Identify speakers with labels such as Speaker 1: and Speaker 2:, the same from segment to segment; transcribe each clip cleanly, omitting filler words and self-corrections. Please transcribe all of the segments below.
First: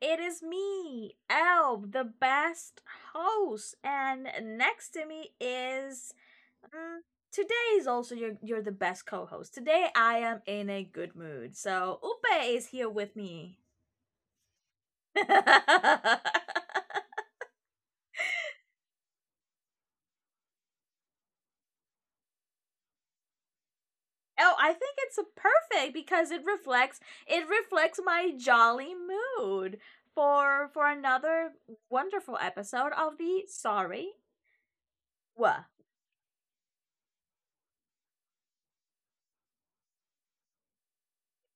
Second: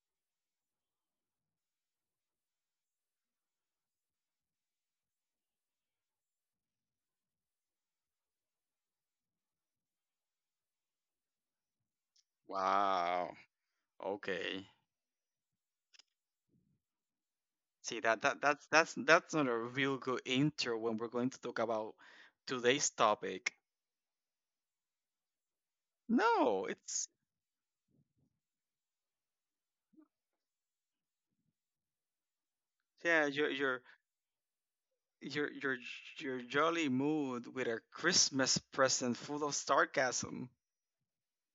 Speaker 1: It is me, Elb, the best host, and next to me is. mm, today is also you're the best co-host. Today I am in a good mood, so Upe is here with
Speaker 2: Wow.
Speaker 1: me.
Speaker 2: Okay.
Speaker 1: Oh, I
Speaker 2: See that's not a real good intro when we're going to talk about today's topic.
Speaker 1: think it's perfect because
Speaker 2: No, it's
Speaker 1: it reflects my jolly mood for another wonderful episode of
Speaker 2: yeah,
Speaker 1: the Sorry
Speaker 2: your
Speaker 1: What
Speaker 2: your your jolly mood with a Christmas present full of sarcasm.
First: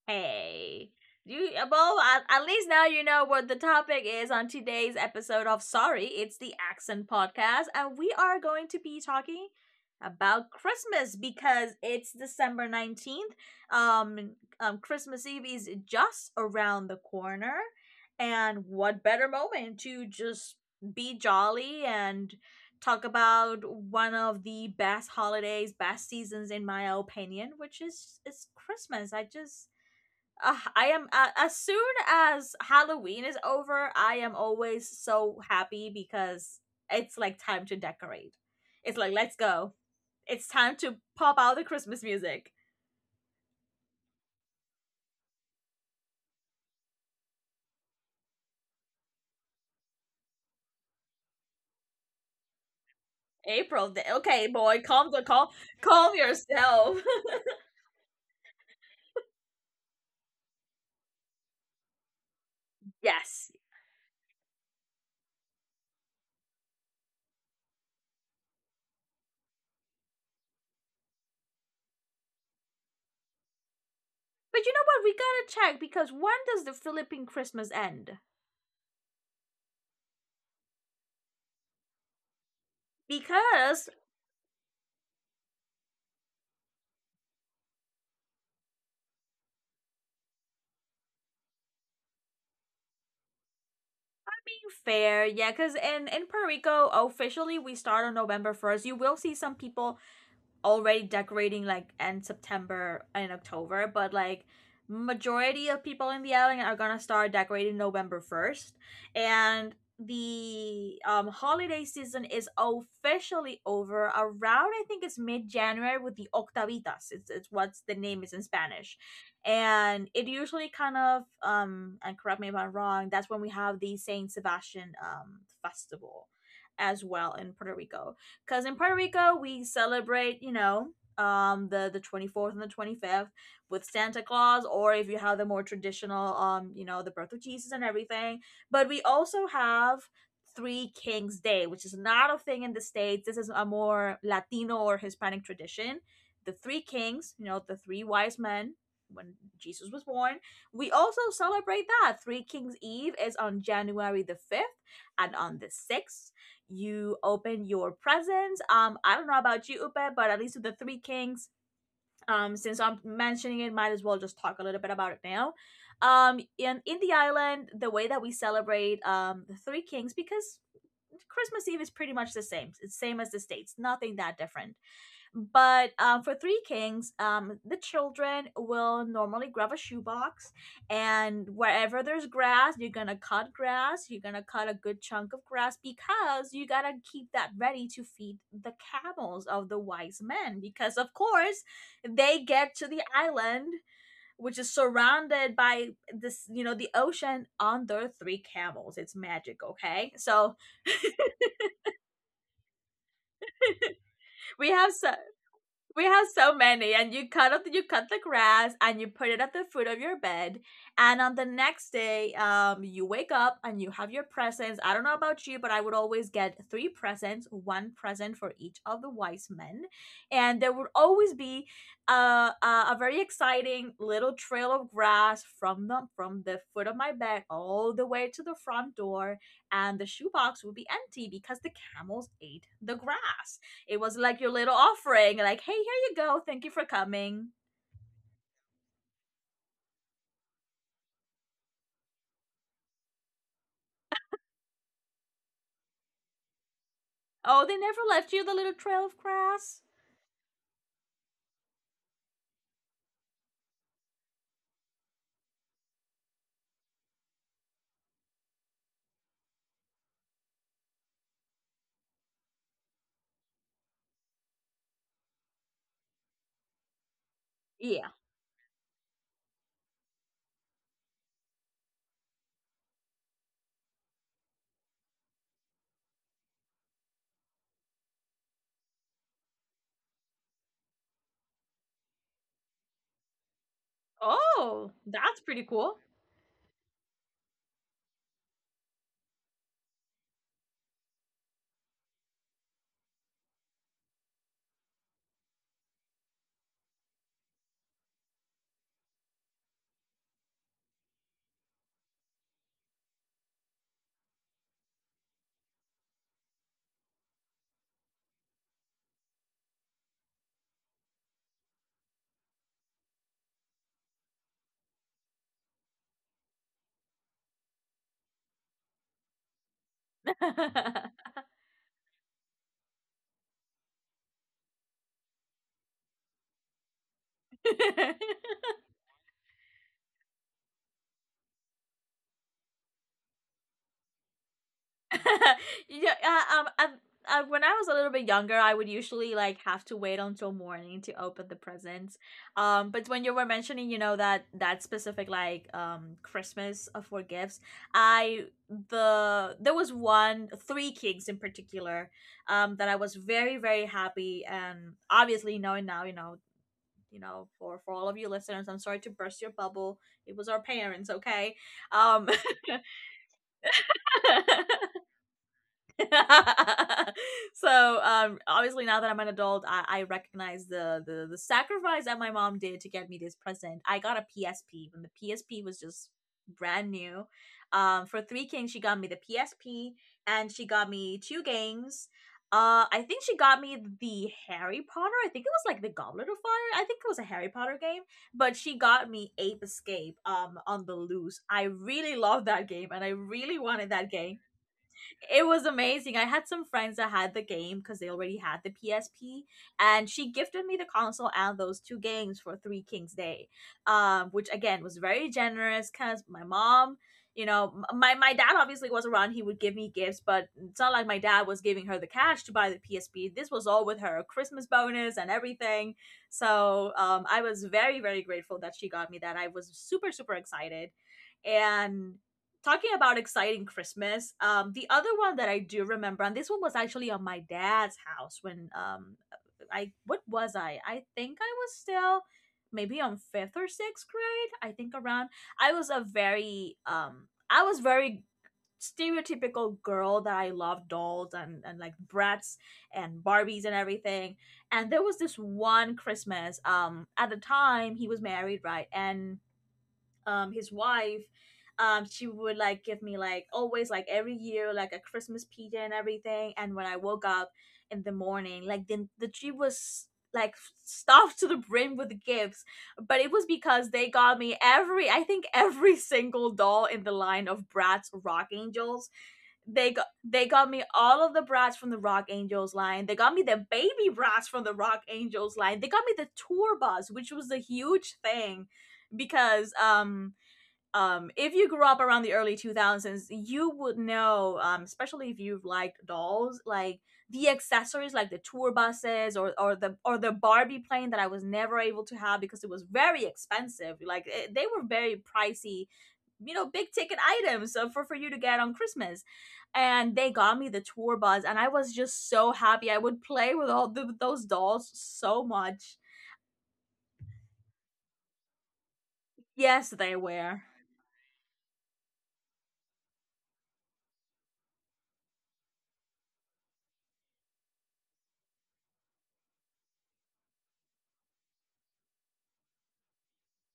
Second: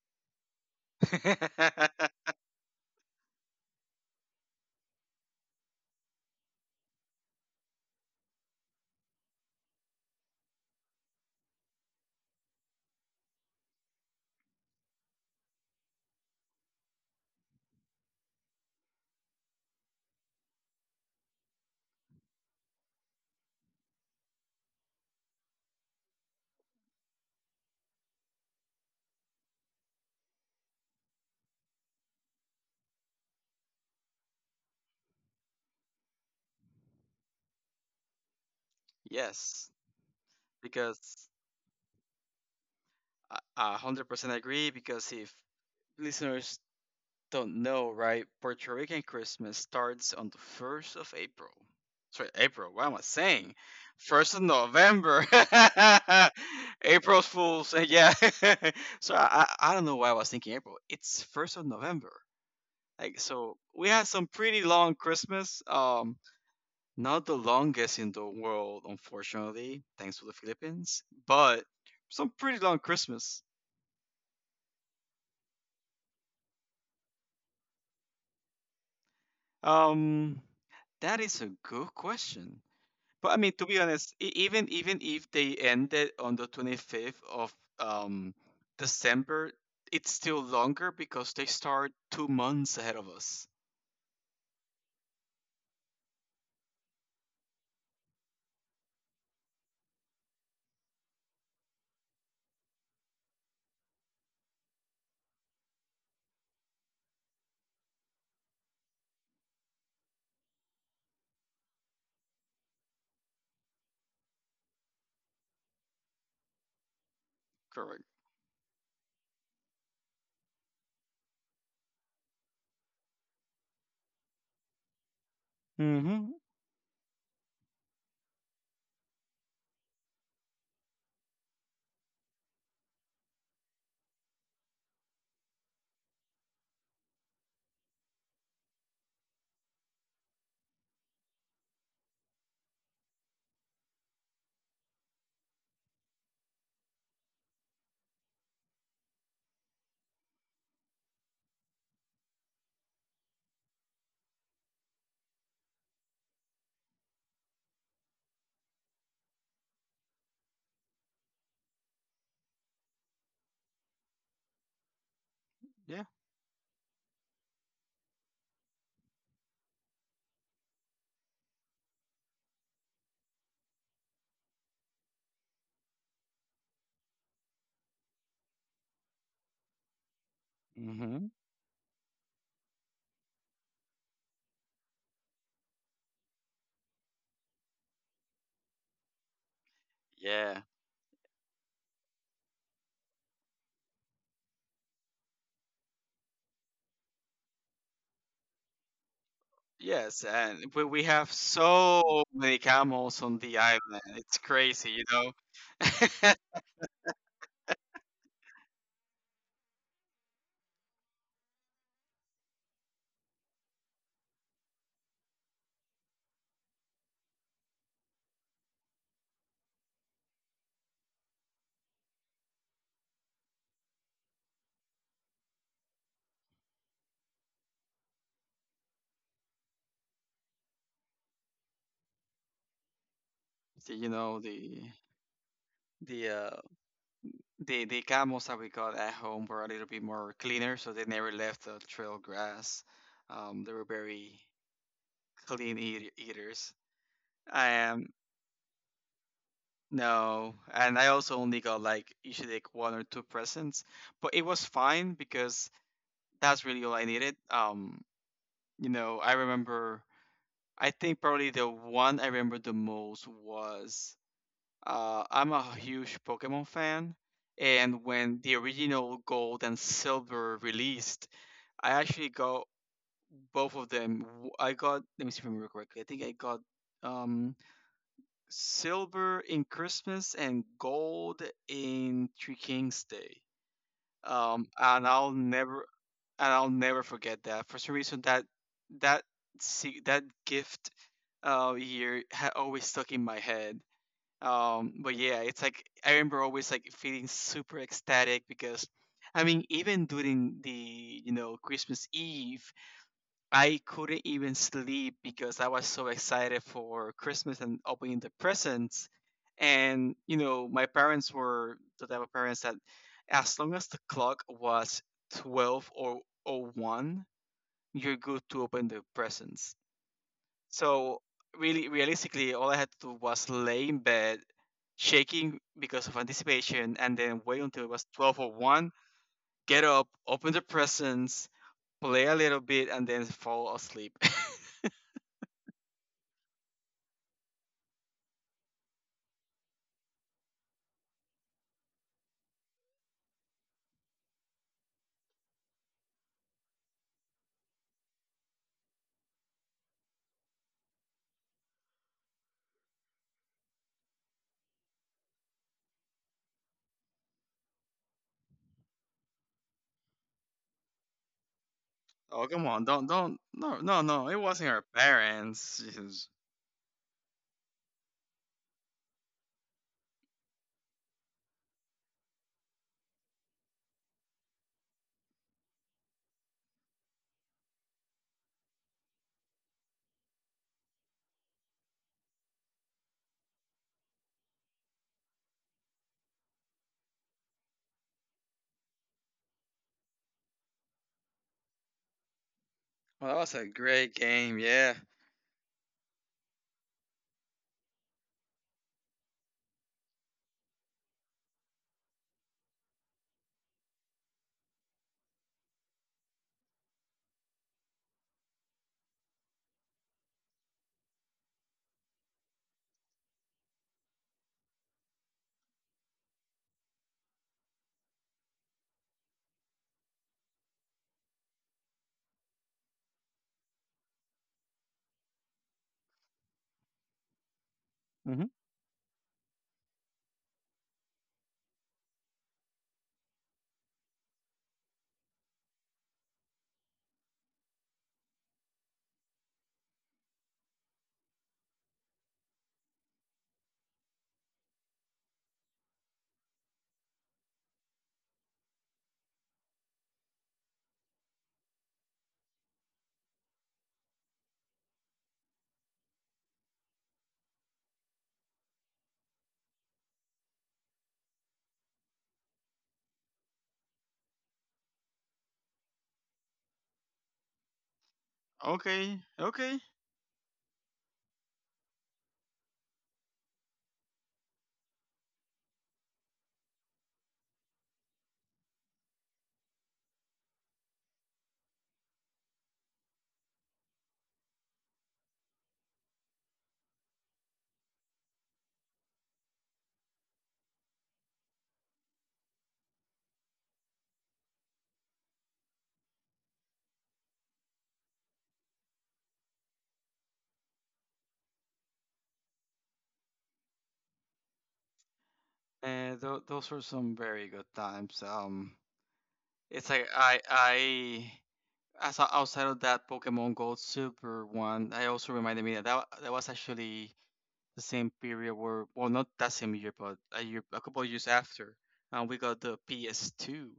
Speaker 1: Hey. You well, at, least now you know what the topic is on today's episode of Sorry, it's the Accent Podcast, and we are going to be talking about Christmas because it's December 19th. Um, Christmas Eve is just around the corner, and what better moment to just be jolly and talk about one of the best holidays, best seasons in my opinion, which is Christmas. I just I am as soon as Halloween is over, I am always so happy because it's like time to decorate. It's like let's
Speaker 2: Yes,
Speaker 1: go. It's time to
Speaker 2: because
Speaker 1: pop out the Christmas music.
Speaker 2: I 100% agree because, if listeners don't know, right, Puerto Rican Christmas starts on the 1st of April. Sorry, April. What am I saying?
Speaker 1: April,
Speaker 2: 1st of
Speaker 1: okay, boy, calm the
Speaker 2: November.
Speaker 1: calm yourself.
Speaker 2: April Fools. Yeah. So I don't know why I was thinking April. It's 1st of November. Like,
Speaker 1: yes,
Speaker 2: so we had some pretty long Christmas. Not the longest in the world, unfortunately, thanks to the Philippines, but some pretty long Christmas.
Speaker 1: but you know what? We gotta check. Because when does the Philippine Christmas end?
Speaker 2: Um, that is a good question. But I mean, to be
Speaker 1: Because
Speaker 2: honest, even if they ended on the 25th of um, December, it's still longer because they start 2 months ahead of us.
Speaker 1: being fair, yeah, because in Puerto Rico officially we start on November 1st. You will see some people already decorating like end September and October, but like majority of people in the island are gonna start decorating November 1st, and the holiday season is officially over around I think it's mid January with the Octavitas. It's what's the
Speaker 2: Correct.
Speaker 1: name is in Spanish, and it usually kind of and correct me if I'm wrong. That's when we have the Saint Sebastian festival
Speaker 2: Mm-hmm.
Speaker 1: as well in Puerto Rico because in Puerto Rico we celebrate, you know, the 24th and the 25th with Santa Claus, or if you have the more traditional, you know, the birth of Jesus and everything. But we also have Three Kings Day, which is not a thing in the states. This is a more Latino or Hispanic tradition. The three kings, you know, the three wise men when Jesus was born. We also celebrate that. Three Kings Eve is on January the 5th, and on the 6th you open your presents. I don't know about you, Upe, but at least with the Three Kings, since I'm mentioning it, might as well just talk a little bit about it now.
Speaker 2: Yeah.
Speaker 1: In the island, the way that we celebrate the Three Kings, because Christmas Eve is pretty much the same. It's the same as the states, nothing that different. But for Three Kings, the children will normally grab a shoebox,
Speaker 2: Mm-hmm.
Speaker 1: and wherever there's grass, you're gonna cut grass. You're gonna cut a good chunk of grass because you gotta keep that ready to feed the camels of the wise
Speaker 2: Yeah.
Speaker 1: men. Because of course, they get to the island, which is surrounded by this, you know, the ocean on their three camels. It's magic, okay?
Speaker 2: Yes,
Speaker 1: So
Speaker 2: and we have so many camels on the island. It's
Speaker 1: we
Speaker 2: crazy,
Speaker 1: have
Speaker 2: you
Speaker 1: so
Speaker 2: know.
Speaker 1: We have so many, and you cut the grass, and you put it at the foot of your bed. And on the next day, you wake up and you have your presents. I don't know about you, but I would always get three presents, one present for each of the wise men, and there would always be a a, a very exciting little trail of grass from the foot of my bed all the way to the front door, and the shoebox would be empty because the camels ate the grass. It
Speaker 2: you
Speaker 1: was
Speaker 2: know
Speaker 1: like your little
Speaker 2: the
Speaker 1: offering, like, hey, here you
Speaker 2: the
Speaker 1: go.
Speaker 2: uh,
Speaker 1: Thank you for coming.
Speaker 2: the camels that we got at home were a little bit more cleaner, so they never left the trail grass. They were very clean eaters. I
Speaker 1: Oh, they never
Speaker 2: am
Speaker 1: left you the little trail of grass?
Speaker 2: No, and I also only got like usually like one or two presents, but it was fine because that's really all I needed. I remember. I think probably the one I remember the most was I'm a huge Pokemon fan, and
Speaker 1: Yeah.
Speaker 2: when the original Gold and Silver released I actually got both of them. I got, let me see if I remember correctly. I think I got um silver in Christmas and gold in Three Kings Day. Um,
Speaker 1: Oh,
Speaker 2: and I'll
Speaker 1: that's pretty
Speaker 2: never
Speaker 1: cool.
Speaker 2: and I'll never forget that. For some reason, that see that gift year had always stuck in my head. But yeah, it's like I remember always like feeling super ecstatic because I mean, even during the Christmas Eve I couldn't even sleep because I was so excited for Christmas and opening the presents. And, my parents were the type of parents that as long as the clock was 12 or 01, you're good to open the presents. So, really, realistically, all I had to do was lay in bed, shaking because of anticipation, and then wait until it was 12 or 1, get up, open the presents, play a little bit, and then fall asleep.
Speaker 1: yeah, when I was a little bit younger, I would usually like have to wait until morning to open the presents. But when you were mentioning, you know, that that specific like Christmas for gifts, I the there was one Three Kings in particular, that I was very very happy and obviously knowing now, you know. You know, for all of you listeners, I'm sorry to burst your bubble. It was our parents, okay? Um,
Speaker 2: Oh, come on. Don't, don't. No, no, no. It wasn't our parents.
Speaker 1: so obviously now that I'm an adult, I recognize the the sacrifice that my mom did to get me this present. I got a PSP when the PSP was just brand new. For Three Kings, she got me the PSP and she got me two games. I think she got me the Harry Potter. I think it was like the Goblet of Fire. I think it was a Harry Potter game, but she got me Ape Escape on the loose. I really loved that game and I
Speaker 2: Well, that was
Speaker 1: really
Speaker 2: a
Speaker 1: wanted
Speaker 2: great
Speaker 1: that game.
Speaker 2: game. Yeah.
Speaker 1: It was amazing. I had some friends that had the game because they already had the PSP, and she gifted me the console and those two games for Three Kings Day, which again was very generous because my mom, you know, my my dad obviously was around. He would give me gifts, but it's not like my dad was giving her the cash to buy the PSP. This was all with her Christmas bonus and everything. So I was very very grateful that she got me that. I was super super excited, and talking about exciting Christmas, the other one that I do remember, and this one was actually on my dad's house
Speaker 2: Hmm.
Speaker 1: when I what was I? I think I was still maybe on fifth or sixth grade. I think around. I was a very I was very stereotypical girl that I loved dolls and like brats and Barbies and everything. And there was this one Christmas. At the time he was married, right, and his wife she would like give me like always like every year like a Christmas pizza and everything, and when I woke up in the morning, like the tree was like stuffed to the brim with gifts, but it was because they got me every, I think every single doll in the line of Bratz Rock Angels.
Speaker 2: Okay. Okay.
Speaker 1: They got me all of the Bratz from the Rock Angels line, they got me the baby Bratz from the Rock Angels line, they got me the tour bus, which was a huge thing because if you grew up around the early 2000s, you would know, especially if you've liked dolls, like the accessories, like the tour buses or the Barbie plane that I was never able to have because it was very expensive. They were very pricey, you know, big ticket items for you to get on Christmas. And they got me the tour bus, and I was just so happy. I would play with those dolls so much.
Speaker 2: Those were some very good times. It's
Speaker 1: Yes,
Speaker 2: like,
Speaker 1: they were.
Speaker 2: outside of that Pokemon Gold Silver one, I also reminded me that that was actually the same period where, well, not that same year, but a year, a couple of years after, we got the PS2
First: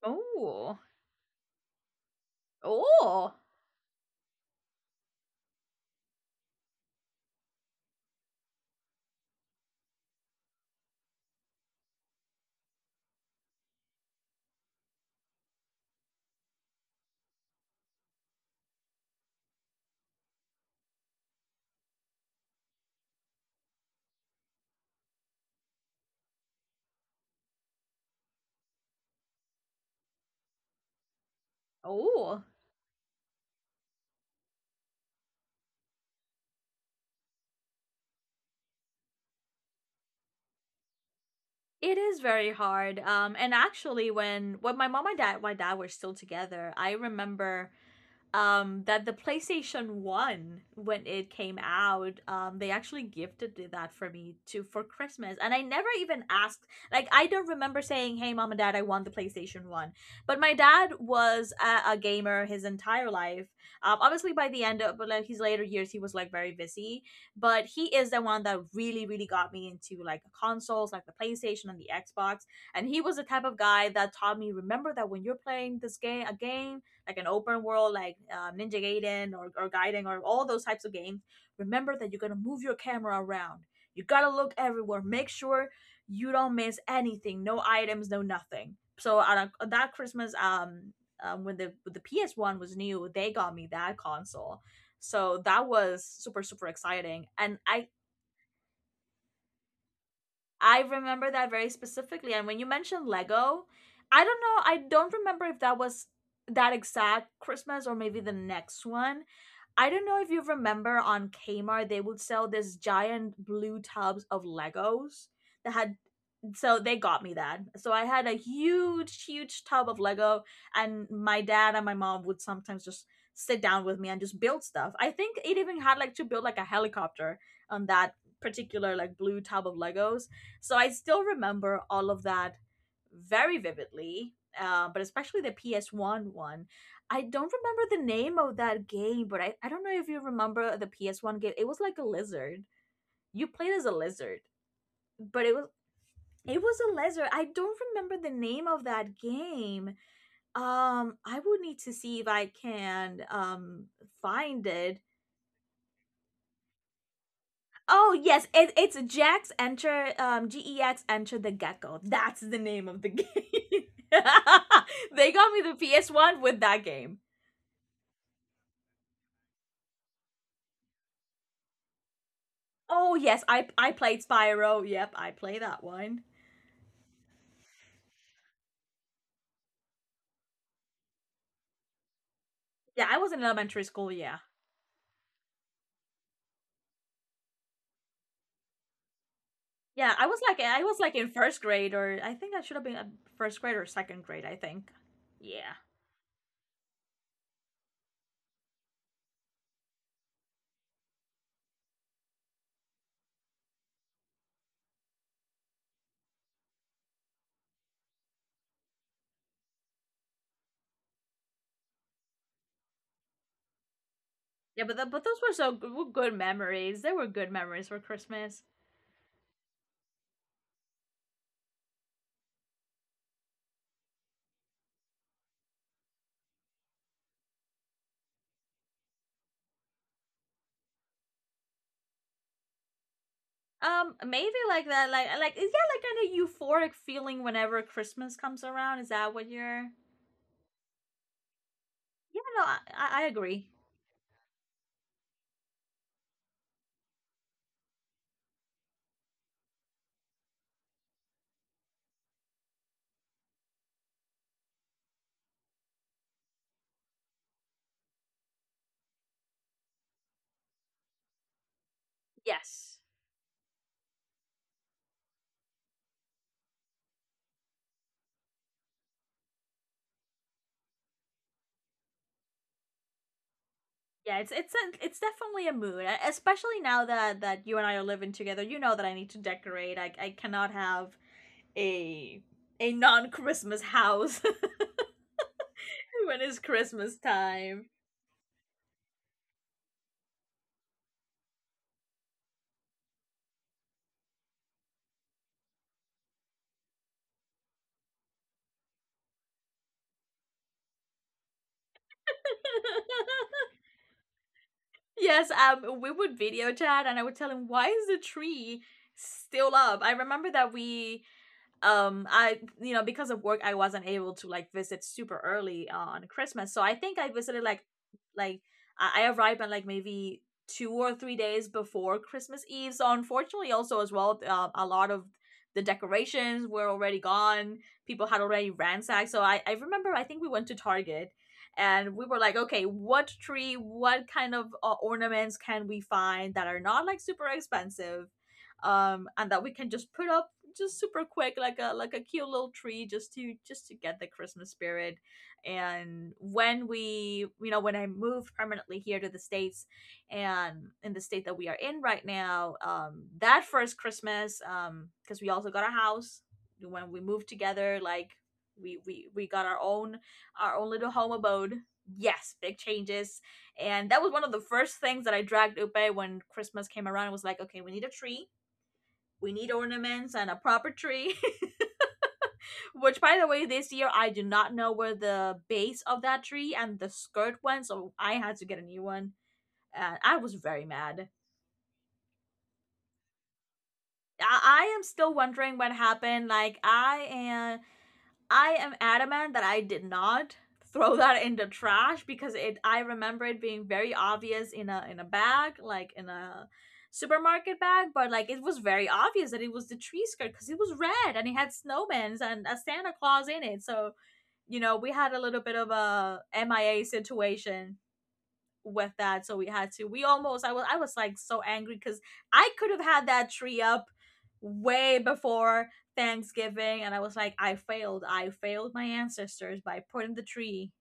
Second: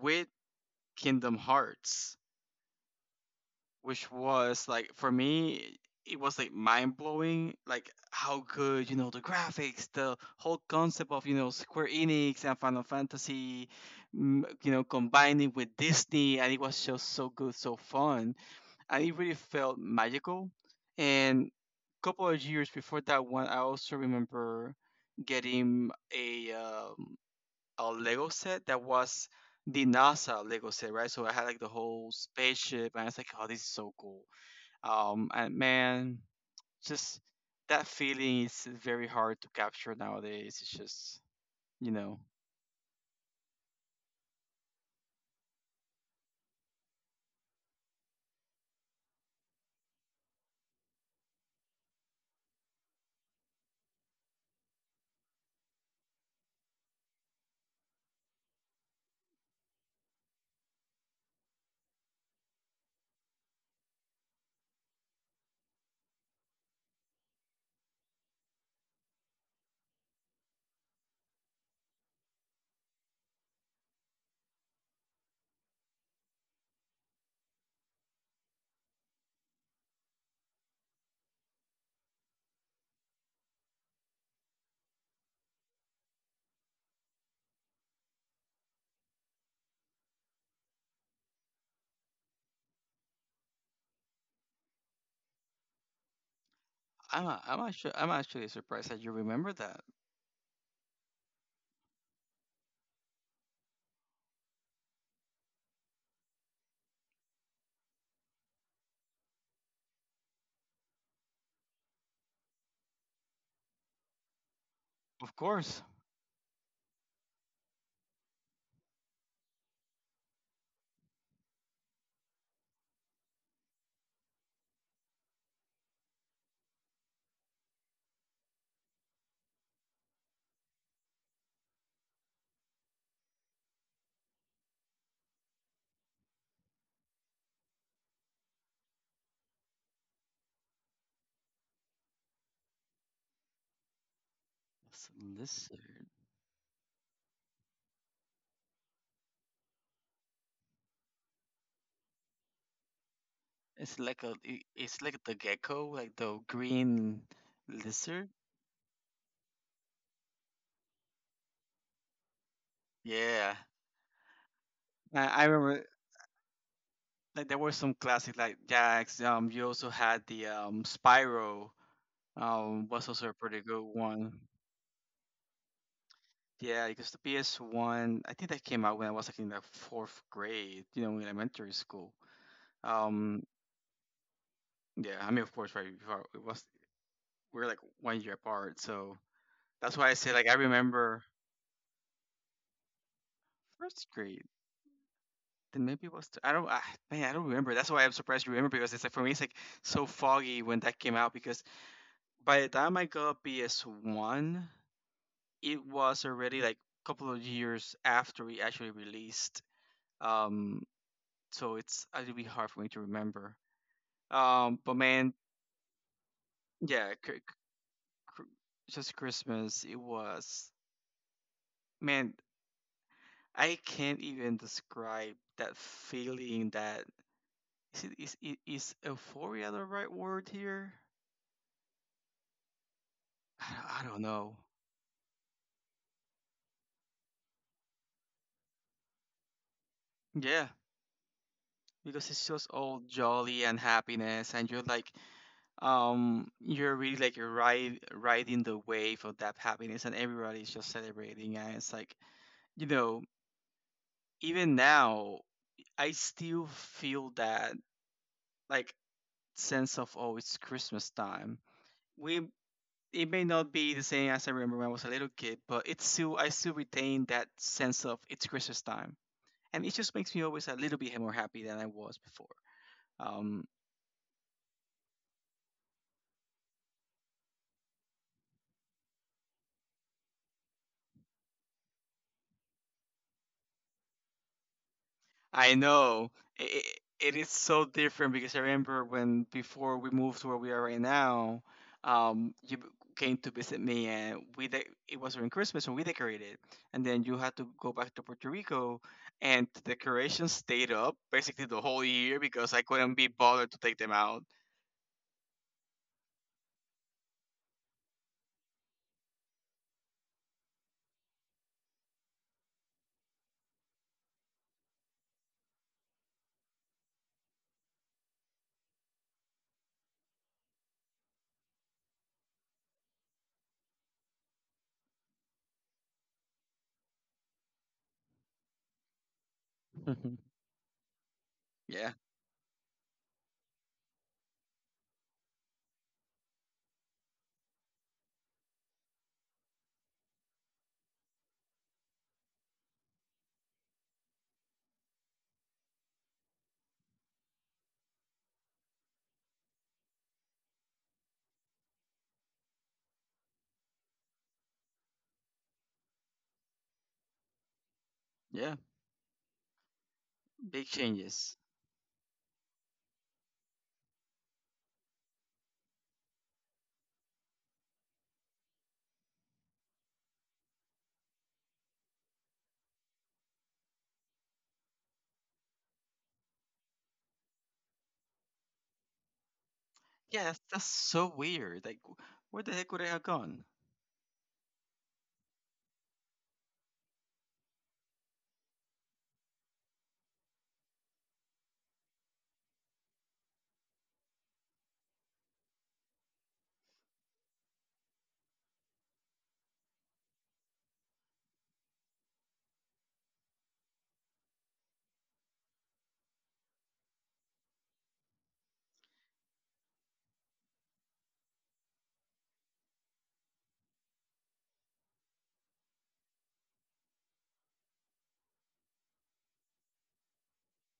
Speaker 2: with
Speaker 1: Oh,
Speaker 2: Kingdom Hearts,
Speaker 1: oh,
Speaker 2: which was like for me it was like mind blowing, like how good, the graphics, the whole concept of, Square Enix and Final Fantasy combining with Disney, and it was just so good, so fun, and it really felt magical. And a couple of years before that one, I also remember getting a Lego set that was the NASA Lego set, right? So I had like the whole
Speaker 1: oh.
Speaker 2: spaceship and I was like, oh, this is so cool. And man, just, that feeling is very hard to capture nowadays. It's just, you
Speaker 1: It
Speaker 2: know,
Speaker 1: is very hard. And actually, when my dad were still together, I remember that the PlayStation 1, when it came out, they actually that for me to for Christmas, and I never even asked. Like, I don't remember saying, hey, mom and dad, I want the PlayStation 1, but my dad was a gamer his entire life. Obviously by the end of like his later years he was like very busy, but he is the one that really really got me into like consoles like the PlayStation and the Xbox, and he was the type of guy that taught me, remember that when you're playing this game a game like an open world like Ninja Gaiden or Gaiden or all those types of games, remember that you're gonna move your camera around. You gotta look everywhere. Make sure you don't miss anything. No items. No nothing. So on that Christmas, when the PS One was new, they got me that console. So that was super super
Speaker 2: I'm
Speaker 1: exciting,
Speaker 2: a,
Speaker 1: and
Speaker 2: I'm actually I'm actually surprised that you remember that.
Speaker 1: I remember that very specifically. And when you mentioned Lego, I don't know, I don't remember if that was that exact Christmas or maybe the next one. I don't know if you remember on Kmart, they would sell this giant blue tubs of Legos
Speaker 2: Of
Speaker 1: that
Speaker 2: course,
Speaker 1: had so they got me that. So I had a huge, huge tub of Lego, and my dad and my mom would sometimes just sit down with me and just build stuff. I think it even had like to build like a helicopter on that particular like blue tub of Legos. So I still remember all of that very vividly. But especially the PS1 one. I don't remember the name of that game, but I don't know if you remember the PS1 game. It was like a lizard. You played as a lizard,
Speaker 2: it's a
Speaker 1: but it
Speaker 2: lizard.
Speaker 1: it was a lizard. I don't remember the name of that game. I would need to see if I can
Speaker 2: It's like
Speaker 1: find
Speaker 2: it's
Speaker 1: it.
Speaker 2: like the gecko, like the green
Speaker 1: Oh
Speaker 2: lizard.
Speaker 1: yes, it's Jax Enter GEX Enter the Gecko. That's the name of the game.
Speaker 2: Yeah, I,
Speaker 1: They
Speaker 2: I
Speaker 1: got me the
Speaker 2: remember.
Speaker 1: PS One with that game.
Speaker 2: Like there were some classic like Jax. You also had the Spyro. Was
Speaker 1: Oh
Speaker 2: also a
Speaker 1: yes,
Speaker 2: pretty
Speaker 1: I
Speaker 2: good
Speaker 1: I played
Speaker 2: one.
Speaker 1: Spyro. Yep, I play that one.
Speaker 2: Yeah, because the PS1, I think that came out when I was like in the fourth grade, in elementary school.
Speaker 1: Yeah, I was in
Speaker 2: Um,
Speaker 1: elementary school. Yeah,
Speaker 2: yeah, I mean, of course, right before it was, we were like one year apart, so that's why
Speaker 1: yeah,
Speaker 2: I
Speaker 1: I
Speaker 2: say
Speaker 1: was
Speaker 2: like I
Speaker 1: like
Speaker 2: remember
Speaker 1: in first grade, or I think I should have been first grade or
Speaker 2: first
Speaker 1: second grade.
Speaker 2: grade.
Speaker 1: I think. Yeah.
Speaker 2: Then maybe it was th- I don't I, man, I don't remember. That's why I'm surprised you remember, because it's like for me it's like so foggy when that came out because by the time I got PS1, it was already like a couple of years after we actually released. Um, so it's a little bit hard for me to remember.
Speaker 1: Yeah,
Speaker 2: But
Speaker 1: but
Speaker 2: man,
Speaker 1: those were were good memories. They
Speaker 2: yeah,
Speaker 1: were good memories for
Speaker 2: cr-
Speaker 1: Christmas.
Speaker 2: just Christmas. It was, man, I can't even describe that feeling. That is it, is, I- is euphoria the right word here? I
Speaker 1: Um,
Speaker 2: don't
Speaker 1: maybe
Speaker 2: know.
Speaker 1: like that, like is that like kind of euphoric feeling whenever Christmas comes around? Is that what you're?
Speaker 2: Yeah, because
Speaker 1: Yeah,
Speaker 2: it's
Speaker 1: no,
Speaker 2: just
Speaker 1: I
Speaker 2: all
Speaker 1: I I agree.
Speaker 2: jolly and happiness, and you're like, you're really like riding the wave of that happiness, and everybody's just celebrating, and it's like, you know, even now, I still feel that, like, sense of, oh, it's Christmas time. We
Speaker 1: Yes.
Speaker 2: It may not be the same as I remember when I was a little kid, but it's still I still retain that sense of it's Christmas time, and it just makes me always a little bit more happy than I was before. Um,
Speaker 1: Yeah, it's definitely a mood, especially now that you and I are living together. You know that I need to decorate. I cannot have a a non Christmas house
Speaker 2: I know.
Speaker 1: when it's
Speaker 2: It,
Speaker 1: Christmas
Speaker 2: it is
Speaker 1: time.
Speaker 2: so different because I remember when before we moved to where we are right now, you came to visit me, and it was during Christmas and we decorated, and then you had to go back to Puerto Rico, and the decorations stayed up basically the whole year because I couldn't be bothered to take them out.
Speaker 1: Yes, we would video chat and I would tell him, why is the tree still up? I remember that we I you know because of work I wasn't able to like visit super early on Christmas, so I think I visited like I arrived on like maybe 2 or 3 days before Christmas Eve. So unfortunately also as well, a lot of the decorations were already gone. People had already ransacked, so I remember I think we went to Target and
Speaker 2: Yeah,
Speaker 1: we were like, okay, what tree, what kind of ornaments can we find that are not like super expensive, and that we can just put up, just super quick, like a cute little tree, just to get the Christmas spirit. And when we, you know, when I moved permanently here to the States, and in the state that we are in right now, that first Christmas, because we also got a house when we moved together, like
Speaker 2: yeah,
Speaker 1: we got our own, our own
Speaker 2: big
Speaker 1: little home
Speaker 2: changes.
Speaker 1: abode. Yes, big changes. And that was one of the first things that I dragged upe when Christmas came around. It was like, okay, we need a tree, we need ornaments and a proper tree. Which by the way, this year I do not know where the base of that tree and the skirt went, so I had to get a new one, and I
Speaker 2: Yeah,
Speaker 1: was
Speaker 2: that's,
Speaker 1: very
Speaker 2: that's
Speaker 1: mad.
Speaker 2: so weird. Like, where the heck would I have gone?
Speaker 1: I am still wondering what happened. Like I am adamant that I did not throw that in the trash, because it I remember it being very obvious in a bag, like in a supermarket bag, but like it was very obvious that it was the tree skirt because it was red and it had snowmen and a Santa Claus in it. So, you know, we had a little bit of a MIA situation with that. So we had to we almost I was like so angry because I could have had that tree up way before Thanksgiving. And I was like, I failed my ancestors by putting the tree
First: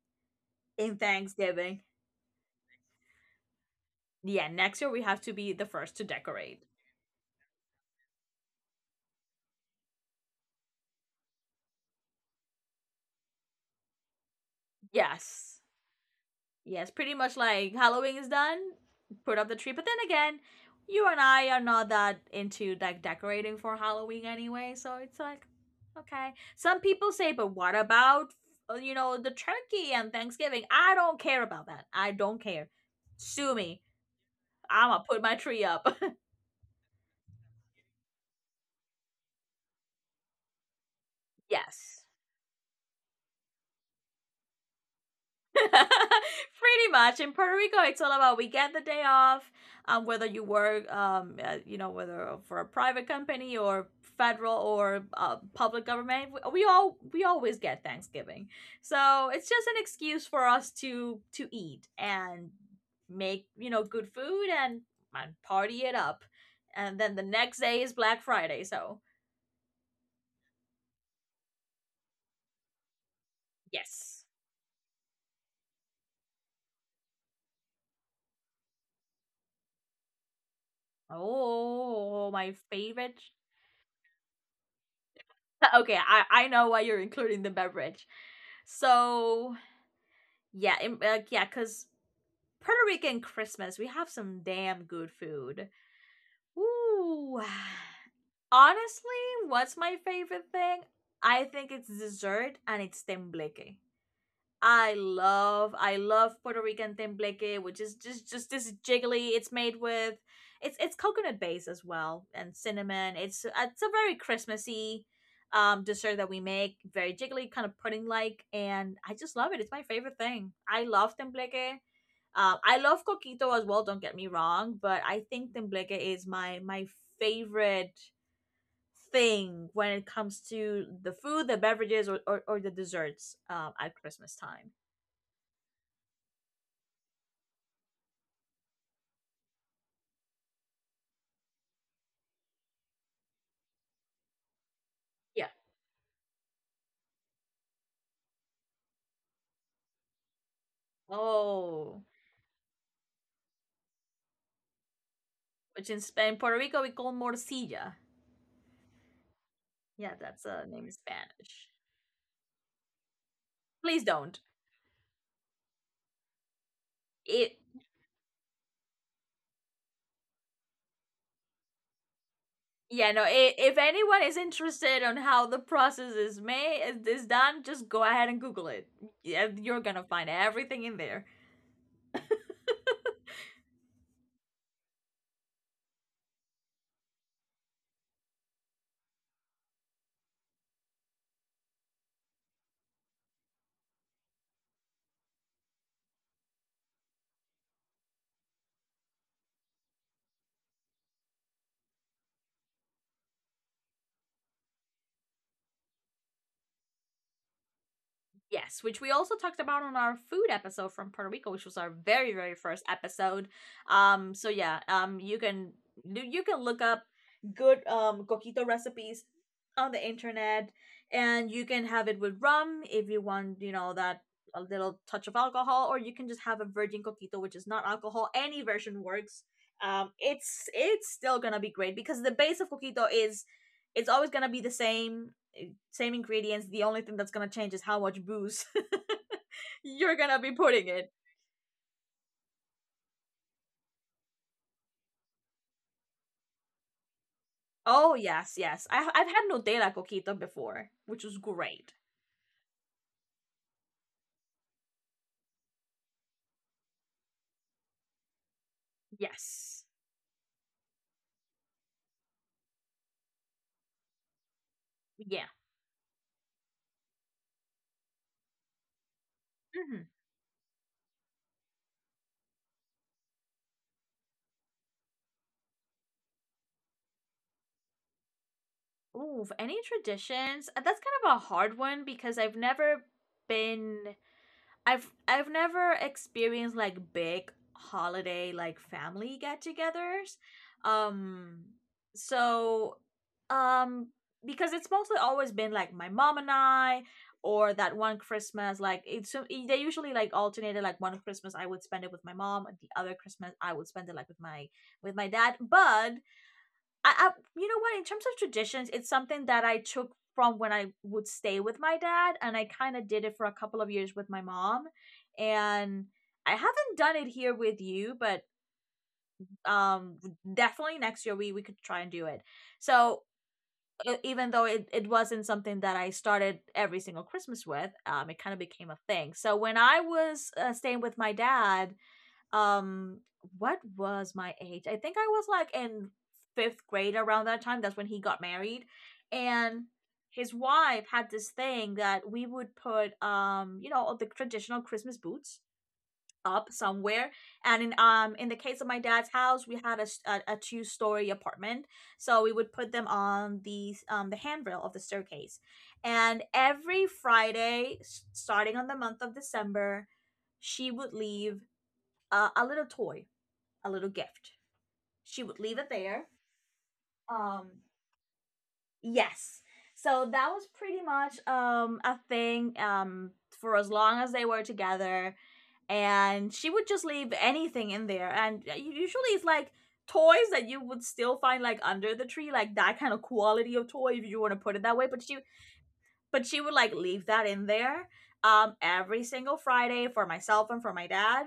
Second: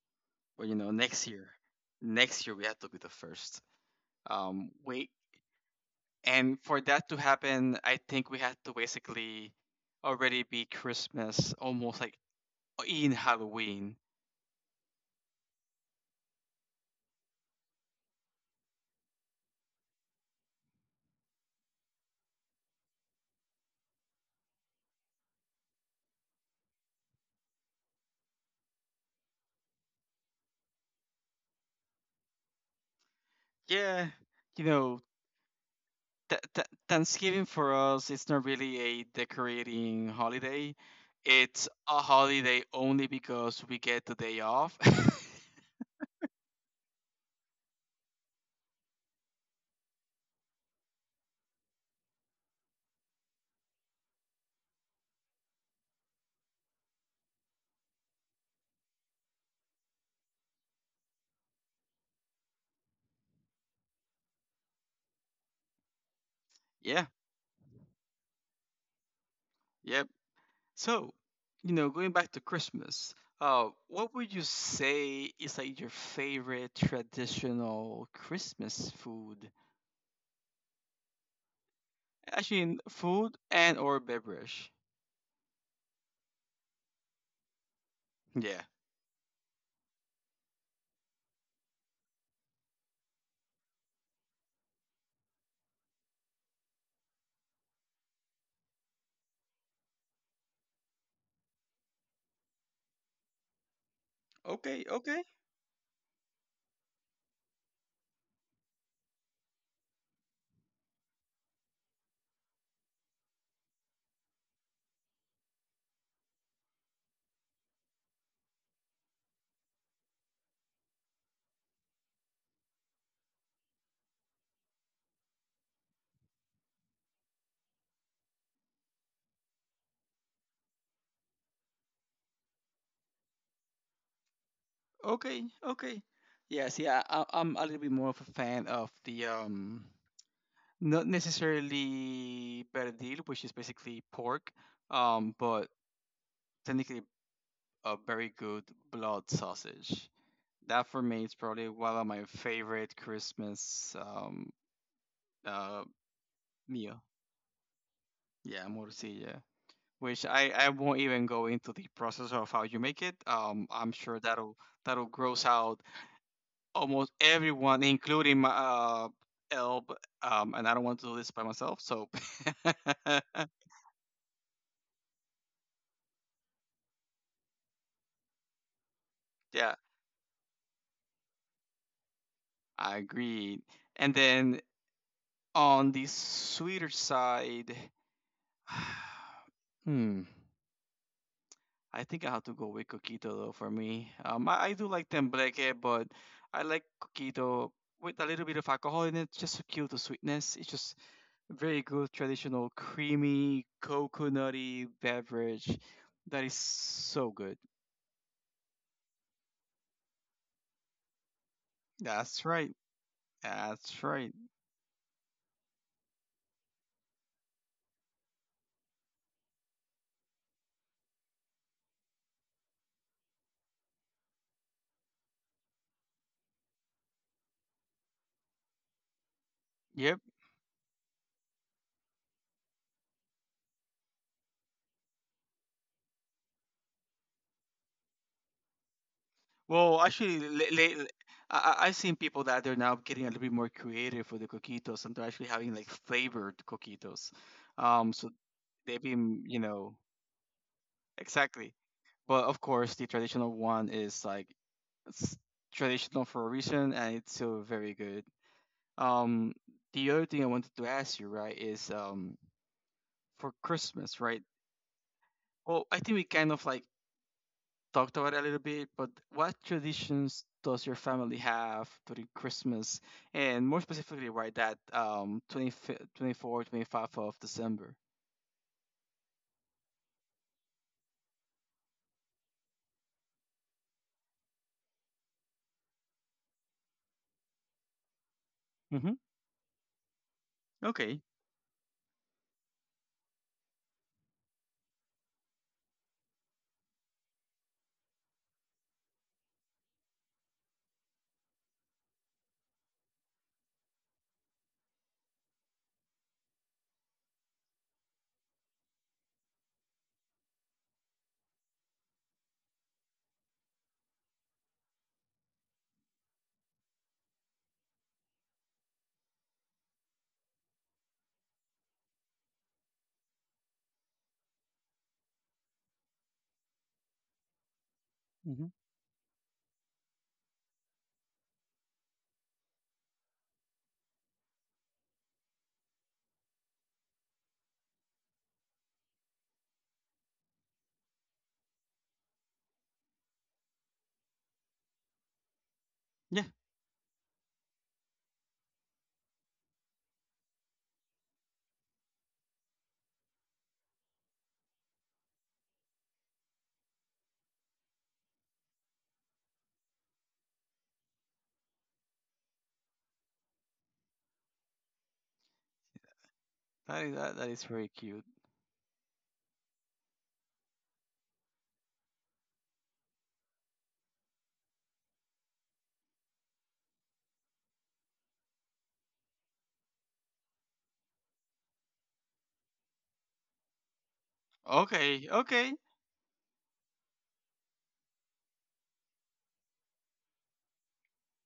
Speaker 2: Well,
Speaker 1: in
Speaker 2: next year.
Speaker 1: Thanksgiving.
Speaker 2: Next year we have to be the first.
Speaker 1: Yeah, next year we
Speaker 2: We
Speaker 1: have to be the first to
Speaker 2: and
Speaker 1: decorate.
Speaker 2: For that to happen, I think we had to basically already be Christmas, almost like in Halloween.
Speaker 1: Yes. Yes, pretty much like Halloween is done, put up the tree. But then again, you and I are not that into like decorating for Halloween anyway, so it's like okay. Some people say, but what about you know, the turkey and Thanksgiving? I don't care about that. I don't care. Sue me.
Speaker 2: Yeah, you
Speaker 1: I'ma
Speaker 2: know
Speaker 1: put my tree up.
Speaker 2: Thanksgiving for us, it's not really a decorating holiday. It's a
Speaker 1: Yes.
Speaker 2: holiday only because we get the day off.
Speaker 1: Pretty much in Puerto Rico, it's all about we get the day off. Whether you work, you know, whether for a private company or federal or public government, we always get Thanksgiving. So it's just an excuse for us to eat and make, you know, good food and party it up. And
Speaker 2: Yeah.
Speaker 1: then the next day is Black Friday. So
Speaker 2: Yep. So, going back to Christmas, what
Speaker 1: yes,
Speaker 2: would you say is like your favorite traditional Christmas food?
Speaker 1: oh my
Speaker 2: Actually, in
Speaker 1: favorite.
Speaker 2: food and or beverage.
Speaker 1: Okay, I know why you're including the beverage.
Speaker 2: Yeah.
Speaker 1: So yeah, in, yeah, because Puerto Rican Christmas, we have some damn good food. Ooh, honestly, what's my favorite thing? I think it's dessert, and it's tembleque.
Speaker 2: Okay. Okay.
Speaker 1: I love Puerto Rican tembleque, which is just this jiggly. It's made with it's coconut base as well and cinnamon. It's a very Christmassy dessert that we make, very jiggly, kind of pudding like, and I just love it. It's my favorite thing. I love tembleque. I love coquito as well. Don't get me wrong, but I think tembleque is my favorite thing when it comes to the food, the beverages, or the desserts at Christmas time.
Speaker 2: Okay. Okay. Yeah. See, I'm a little bit more of a fan of the not necessarily perdil, which is basically pork,
Speaker 1: Yeah.
Speaker 2: but technically a very good blood sausage. That for me is probably one
Speaker 1: Oh,
Speaker 2: of my favorite Christmas uh
Speaker 1: which in Spain, Puerto Rico, we
Speaker 2: meal.
Speaker 1: call morcilla.
Speaker 2: Yeah, morcilla,
Speaker 1: Yeah,
Speaker 2: which
Speaker 1: that's
Speaker 2: I,
Speaker 1: a
Speaker 2: I
Speaker 1: name in
Speaker 2: won't even go
Speaker 1: Spanish.
Speaker 2: into the process of how you make it. I'm
Speaker 1: Please
Speaker 2: sure
Speaker 1: don't.
Speaker 2: that'll gross out almost
Speaker 1: It.
Speaker 2: everyone, including my Elb. And I don't want to do this by myself. So
Speaker 1: Yeah, no. I If anyone is interested on how the process is made is done, just go ahead and Google it. Yeah,
Speaker 2: yeah,
Speaker 1: you're gonna find everything in there.
Speaker 2: I agree. And then on the sweeter side, hmm, I think I have to go with coquito though for me. I do like tembleque, but I like coquito with a little bit of alcohol in it, just to kill the sweetness. It's just very good traditional creamy coconutty beverage that is so good.
Speaker 1: Yes, which we also talked about on our food episode from Puerto Rico, which was our very
Speaker 2: That's
Speaker 1: very
Speaker 2: right.
Speaker 1: first episode.
Speaker 2: That's right.
Speaker 1: So yeah, you can look up good coquito recipes on the internet, and you can have it with rum if you want, you know, that a little touch of alcohol, or you can just have a virgin coquito, which is not alcohol. Any version works.
Speaker 2: Yep.
Speaker 1: It's still gonna be great because the base of coquito is it's always gonna be the same ingredients. The only thing that's gonna change is how much booze
Speaker 2: Well,
Speaker 1: you're gonna
Speaker 2: actually,
Speaker 1: be putting in.
Speaker 2: I've seen people that they're now getting a little bit more creative with the coquitos, and they're actually having like flavored coquitos.
Speaker 1: Oh
Speaker 2: So
Speaker 1: yes, yes.
Speaker 2: they've
Speaker 1: I've had
Speaker 2: been,
Speaker 1: Nutella coquito before, which was
Speaker 2: exactly.
Speaker 1: great.
Speaker 2: But of course, the traditional one is like, it's traditional for a reason, and it's still very good. Um,
Speaker 1: Yes.
Speaker 2: the other thing I wanted to ask you, right, is for Christmas, right?
Speaker 1: Yeah.
Speaker 2: Well, I think we kind of like talked about it a little bit, but what
Speaker 1: Mm-hmm.
Speaker 2: traditions does your family have during Christmas, and more specifically, right, that 25 24, 25th of December?
Speaker 1: Ooh, any traditions? That's kind of a hard one because I've never been I've never experienced like big holiday like
Speaker 2: Mm-hmm.
Speaker 1: family get-togethers.
Speaker 2: Okay.
Speaker 1: Um so um because it's mostly always been like my mom and I, or that one Christmas like they usually like alternated, like one Christmas I would spend it with my mom and the other Christmas I would spend it like with my dad. But I you know what, in terms of traditions, it's something that I took from when I would stay with my dad, and I kind of did it for a couple of years with my mom, and I haven't done it here with you, but um definitely next year we could try and do it. So even though it wasn't something that I started every single Christmas with, it kind of
Speaker 2: Mm-hmm.
Speaker 1: became a thing. So when I was staying with my dad, um what was my age? I think I was like in fifth grade around that time. That's when he got married. And his wife had this thing that we would put, you know, the traditional Christmas boots
Speaker 2: Yeah,
Speaker 1: up somewhere, and in the case of my dad's house we had a two-story apartment, so we would put them on the handrail of the staircase. And every Friday, starting on the month of December, she would leave a little toy, a little gift. She would leave it there.
Speaker 2: that is
Speaker 1: Um,
Speaker 2: very cute.
Speaker 1: yes. So that was pretty much a thing, for as long as they were together. And she would just leave anything in there. And usually it's like toys that you would still find like under the tree, like that kind of quality of toy, if you want to put it that way. But
Speaker 2: Okay,
Speaker 1: she,
Speaker 2: okay.
Speaker 1: but she would like leave that in there every single Friday for myself and for my dad.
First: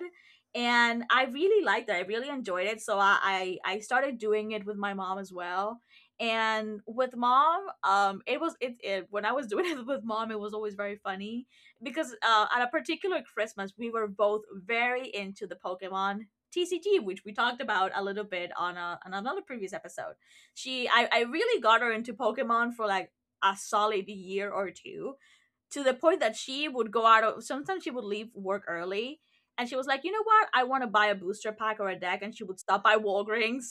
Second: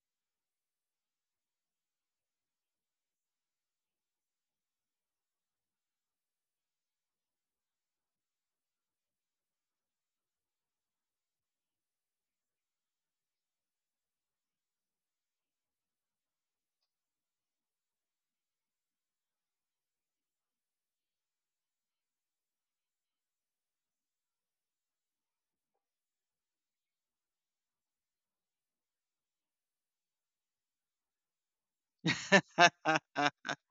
Speaker 1: And I really liked it. I really enjoyed it. So I started doing it with my mom as well. And with mom, it was it when I was doing it with mom, it was always very funny because at a particular Christmas, we were both very into the Pokemon TCG, which we talked about a little bit on another previous episode. I really got her into Pokemon for like a solid year or two, to the point that she would go out of sometimes she would leave work early and she was like, you know what? I want to buy a booster pack or a deck. And she would stop by Walgreens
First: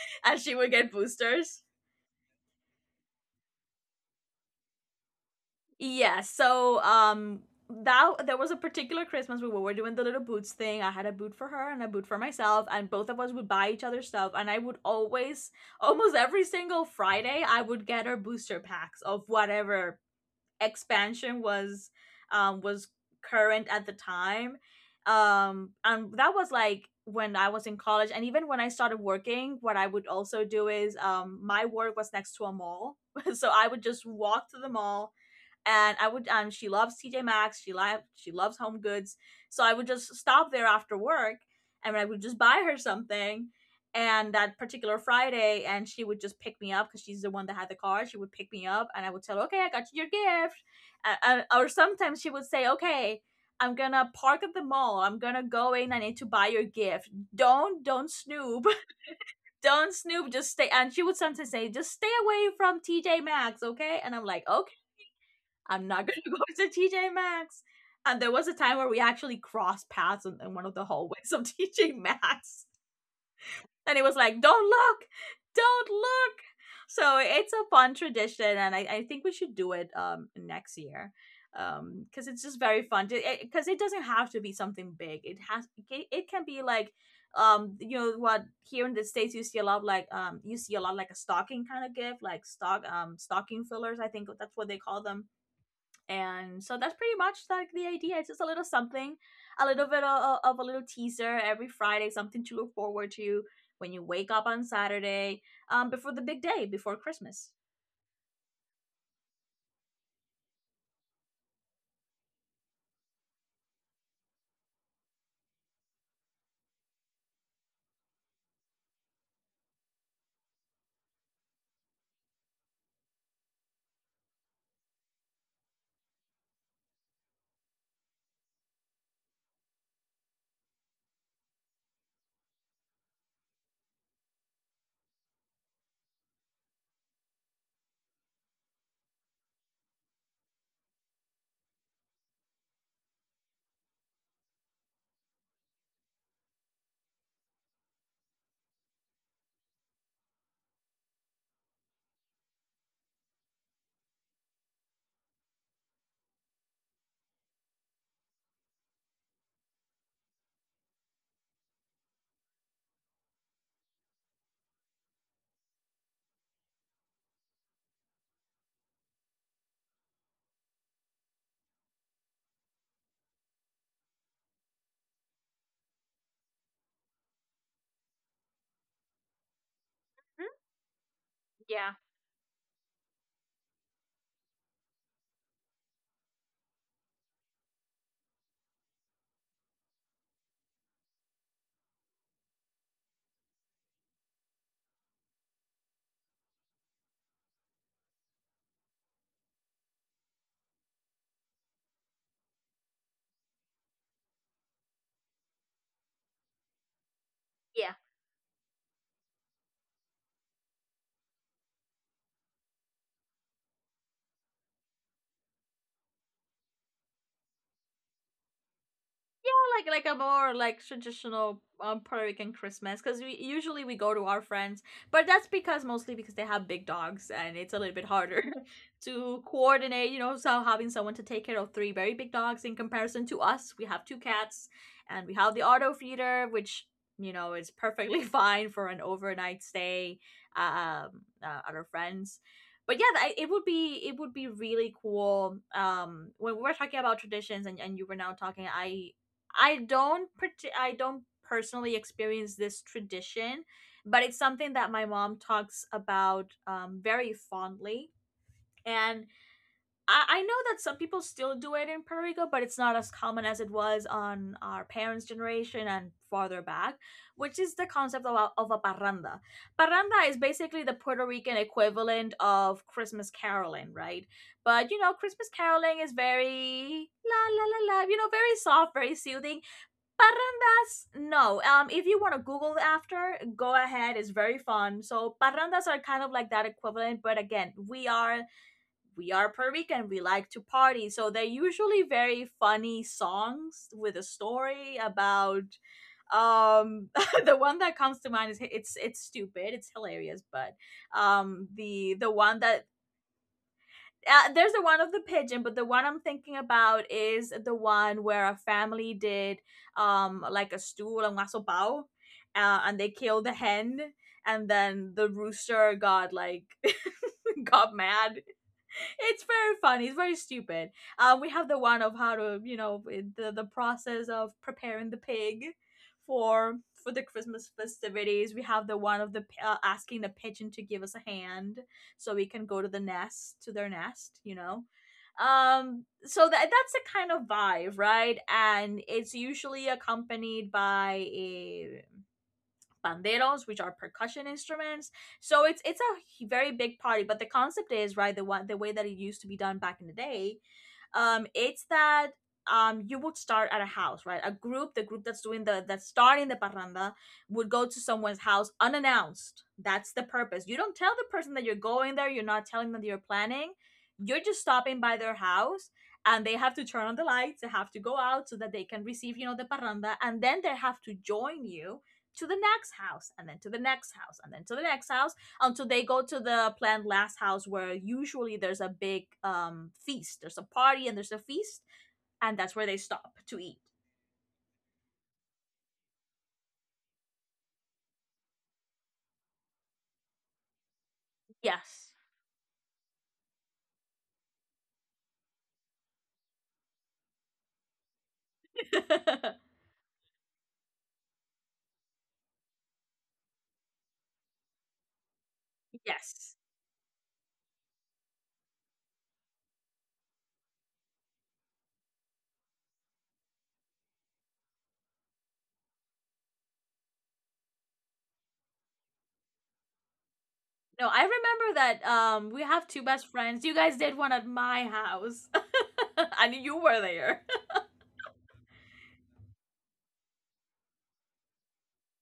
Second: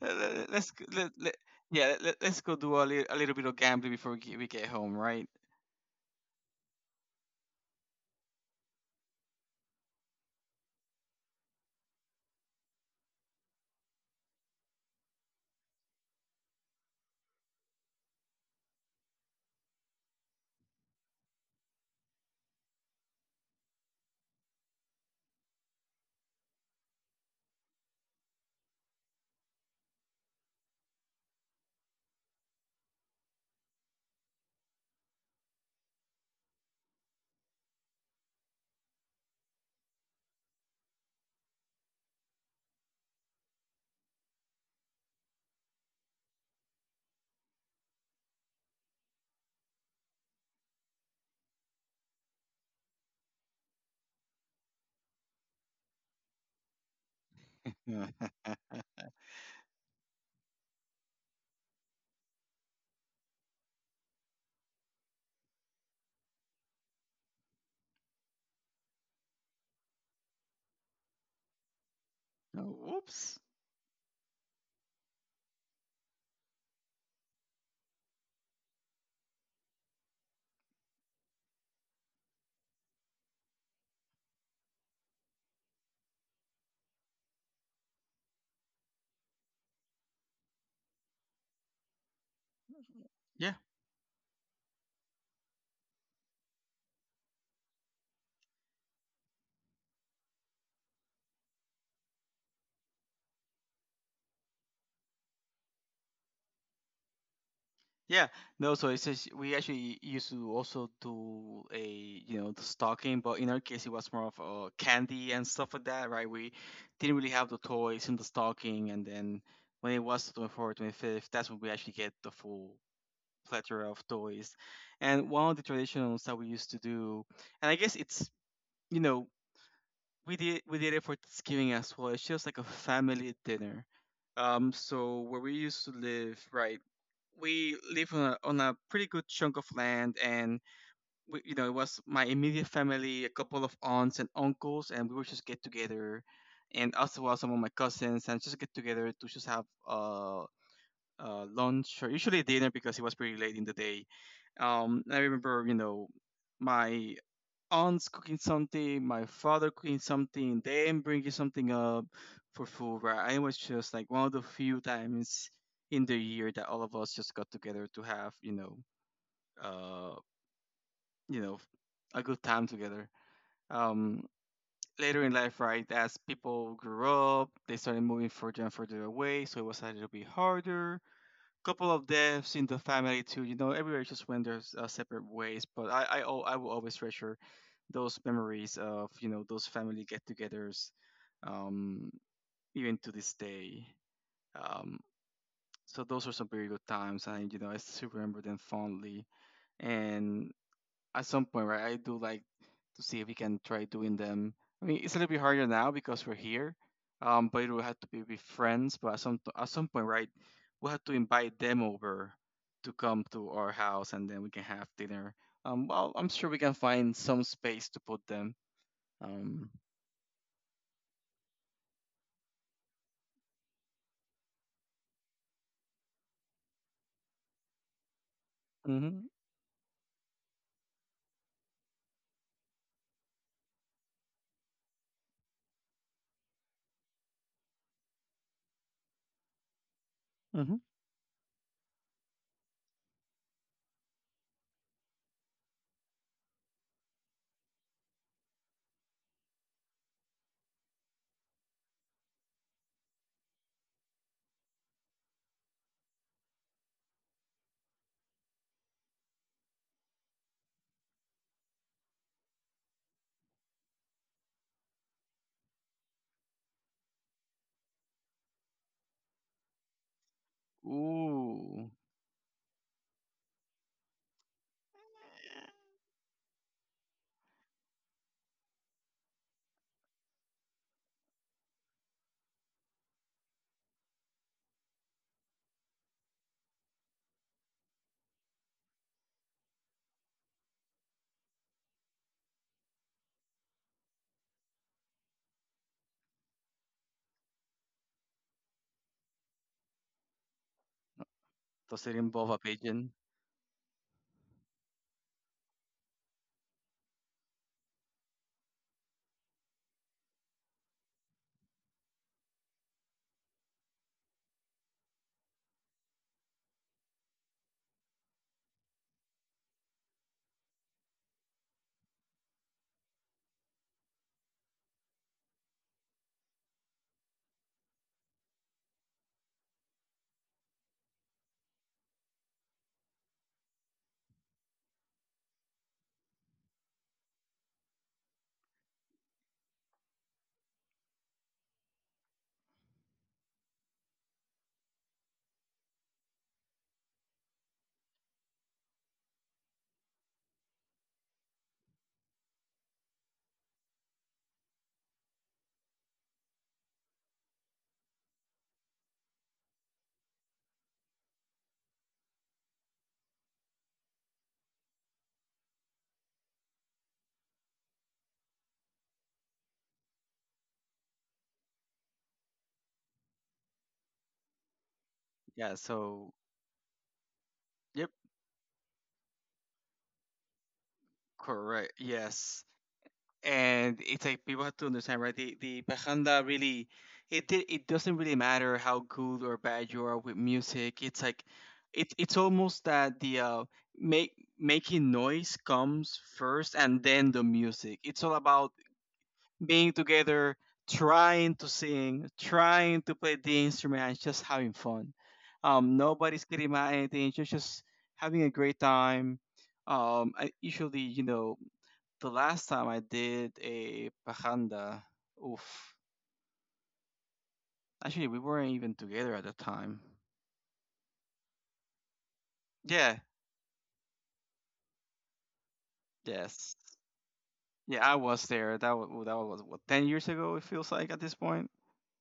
Speaker 2: let,
Speaker 1: and
Speaker 2: let-
Speaker 1: she would
Speaker 2: let's g-
Speaker 1: get
Speaker 2: let, let,
Speaker 1: boosters.
Speaker 2: yeah let, let's go do a little bit of gambling before we get home, right?
Speaker 1: Yeah. So that there was a particular Christmas we were doing the little boots thing. I had a boot for her and a boot for myself, and both of us would buy each other stuff. And I would always, almost every single Friday, I would get her booster packs of whatever expansion was current at the time. And that was like when I was in college, and even when I started working, what I would also do is, my work was next to a mall, so I would just walk to the mall. And I would, she loves TJ Maxx, she she loves Home Goods, so I would just stop there after work, and I would just buy her something. And that particular Friday, and she would just pick me up because she's the one that had the car. She would pick me up, and I would tell her, "Okay, I got you your gift," uh, or sometimes she would say, "Okay. I'm gonna park at the mall. I'm gonna go in. I need to buy your gift. Don't
Speaker 2: Oh.
Speaker 1: don't snoop." "Don't snoop. Just stay." And she would sometimes say, "Just stay away from TJ Maxx, okay?" And I'm like, "Okay, I'm not gonna go to TJ Maxx." And there was a time where we actually crossed paths in, one of the hallways of TJ Maxx,
Speaker 2: Whoops.
Speaker 1: and it was like, "Don't look, don't look." So it's a fun tradition, and I think we should do it next year, because it's just very fun. Because it doesn't have to be something big. It has it it can be like, you know what, here in the States you see a lot of like, you see a lot of like a stocking kind of gift, like
Speaker 2: Yeah,
Speaker 1: stocking fillers, I think that's what they call them. And so that's pretty much like the idea. It's just a little something, a little bit of a little teaser every Friday, something to look forward to when you wake up on Saturday, before the big day, before Christmas.
Speaker 2: yeah, no, so it says we actually used to also do, a you know the stocking, but in our case it was more of candy and stuff like that, right? We didn't really have the toys in the stocking, and then when it was the 24th 25th, that's when we actually get the full plethora of toys. And one of the traditions that we used to do, and I guess it's, you know we did it for Thanksgiving as well. It's just like a family dinner. So where we used to live, right? We live on a pretty good chunk of land, and we, you know, it was my immediate family, a couple of aunts and uncles, and we would just get together, and also, well, some of my cousins, and just get together to just have lunch or usually dinner because it was pretty late in the day. I remember, you know, my aunt's cooking something, my father cooking something, them bringing something up for food. Right? I was just like one of the few times in the year that all of us just got together to have, you know, uh, you know, a good time together. Um, later in life, right, as people grew up, they started moving further and further away, so it was a little bit
Speaker 1: Hmm?
Speaker 2: harder. Couple
Speaker 1: Yeah.
Speaker 2: of deaths in the family too. You know, everywhere just went, there's separate ways. But I will always treasure those memories of, you know, those family get-togethers, um, even to this day. Um, so those were some very good times, and you know, I still remember them fondly. And at some point, right, I do like to see if we can try doing them. I mean, it's a little bit harder now because we're here, but it will
Speaker 1: Yeah.
Speaker 2: have to be with friends. But at some point, right, we'll have to invite them over to come to our house, and then we can have dinner. Well, I'm sure we can find some space to put them. Um,
Speaker 1: More like a more like traditional, Puerto Rican Christmas, because we usually we go to our friends, but that's because mostly because they have big dogs and it's a little bit harder
Speaker 2: mhm,
Speaker 1: to coordinate. You know, so having someone to take care of three very big dogs in comparison to us, we have two cats, and we have the auto feeder, which, you know, is perfectly fine for an overnight stay,
Speaker 2: mhm.
Speaker 1: at our friends. But yeah, it would be, it would be really cool. When we were talking about traditions, and, you were now talking, I don't personally experience this tradition, but it's something that my mom talks about, very fondly. And I know that some people still do it in Puerto Rico, but it's not as common as it was on our parents' generation and farther back, which is the concept of a, parranda. Parranda is basically the Puerto Rican
Speaker 2: Ooh,
Speaker 1: equivalent of Christmas caroling, right? But you know, Christmas caroling is very la la la la, you know, very soft, very soothing. Parrandas, no. If you want to Google it after, go ahead. It's very fun. So parrandas are kind of like that equivalent, but again, we are Puerto Rican. We like to party, so they're usually very funny songs with a story about. Um, the one that comes to mind is, it's stupid. It's hilarious, but
Speaker 2: does it
Speaker 1: the
Speaker 2: involve a
Speaker 1: one that,
Speaker 2: pigeon?
Speaker 1: there's the one of the pigeon, but the one I'm thinking about is the one where a family did, like a stew, a waso bao, and they killed the hen, and then the rooster got like got mad. It's very funny. It's very stupid. We have the one of how to, you know, the process of preparing the pig for the Christmas festivities. We have the one of the asking the pigeon to give us a hand so we can go to the nest, to their nest. You know, so that, that's the kind of vibe, right? And it's usually accompanied by a banderos, which are percussion instruments. So it's a very big party, but the concept is, right, the way that it used to be done back in the day, it's that, you would start at a house, right, a group the group that's doing the, that's starting the parranda, would go to someone's house unannounced. That's the purpose. You don't tell the person that you're going there, you're not telling them that you're planning, you're just stopping by their house, and they have to turn on the lights, they have to go out so that they can receive, you know, the parranda, and then they have to join you to the next house, and then to the next house, and then to the next house,
Speaker 2: Yeah.
Speaker 1: until they go
Speaker 2: So,
Speaker 1: to the planned last house where
Speaker 2: yep,
Speaker 1: usually there's a big feast. There's a party and there's a feast,
Speaker 2: correct.
Speaker 1: and
Speaker 2: Yes.
Speaker 1: that's where they stop to eat.
Speaker 2: And it's like people have to understand, right, the bajanda, really, it doesn't really matter how good or bad you are with music. It's like it,
Speaker 1: Yes.
Speaker 2: it's almost that the make making noise comes first and then the music. It's all about being together, trying to sing, trying to play the instrument, and just having fun. Um, nobody's
Speaker 1: Yes.
Speaker 2: getting mad at anything. You're just having a great time. Usually, you know, the last time I did a pajanda, oof. Actually, we weren't even together at the time.
Speaker 1: No, I remember that, we have two
Speaker 2: Yeah,
Speaker 1: best friends. You guys did one at my house. And
Speaker 2: yes.
Speaker 1: you were there.
Speaker 2: Yeah, I was there. That was what, 10 years ago it feels like at this point.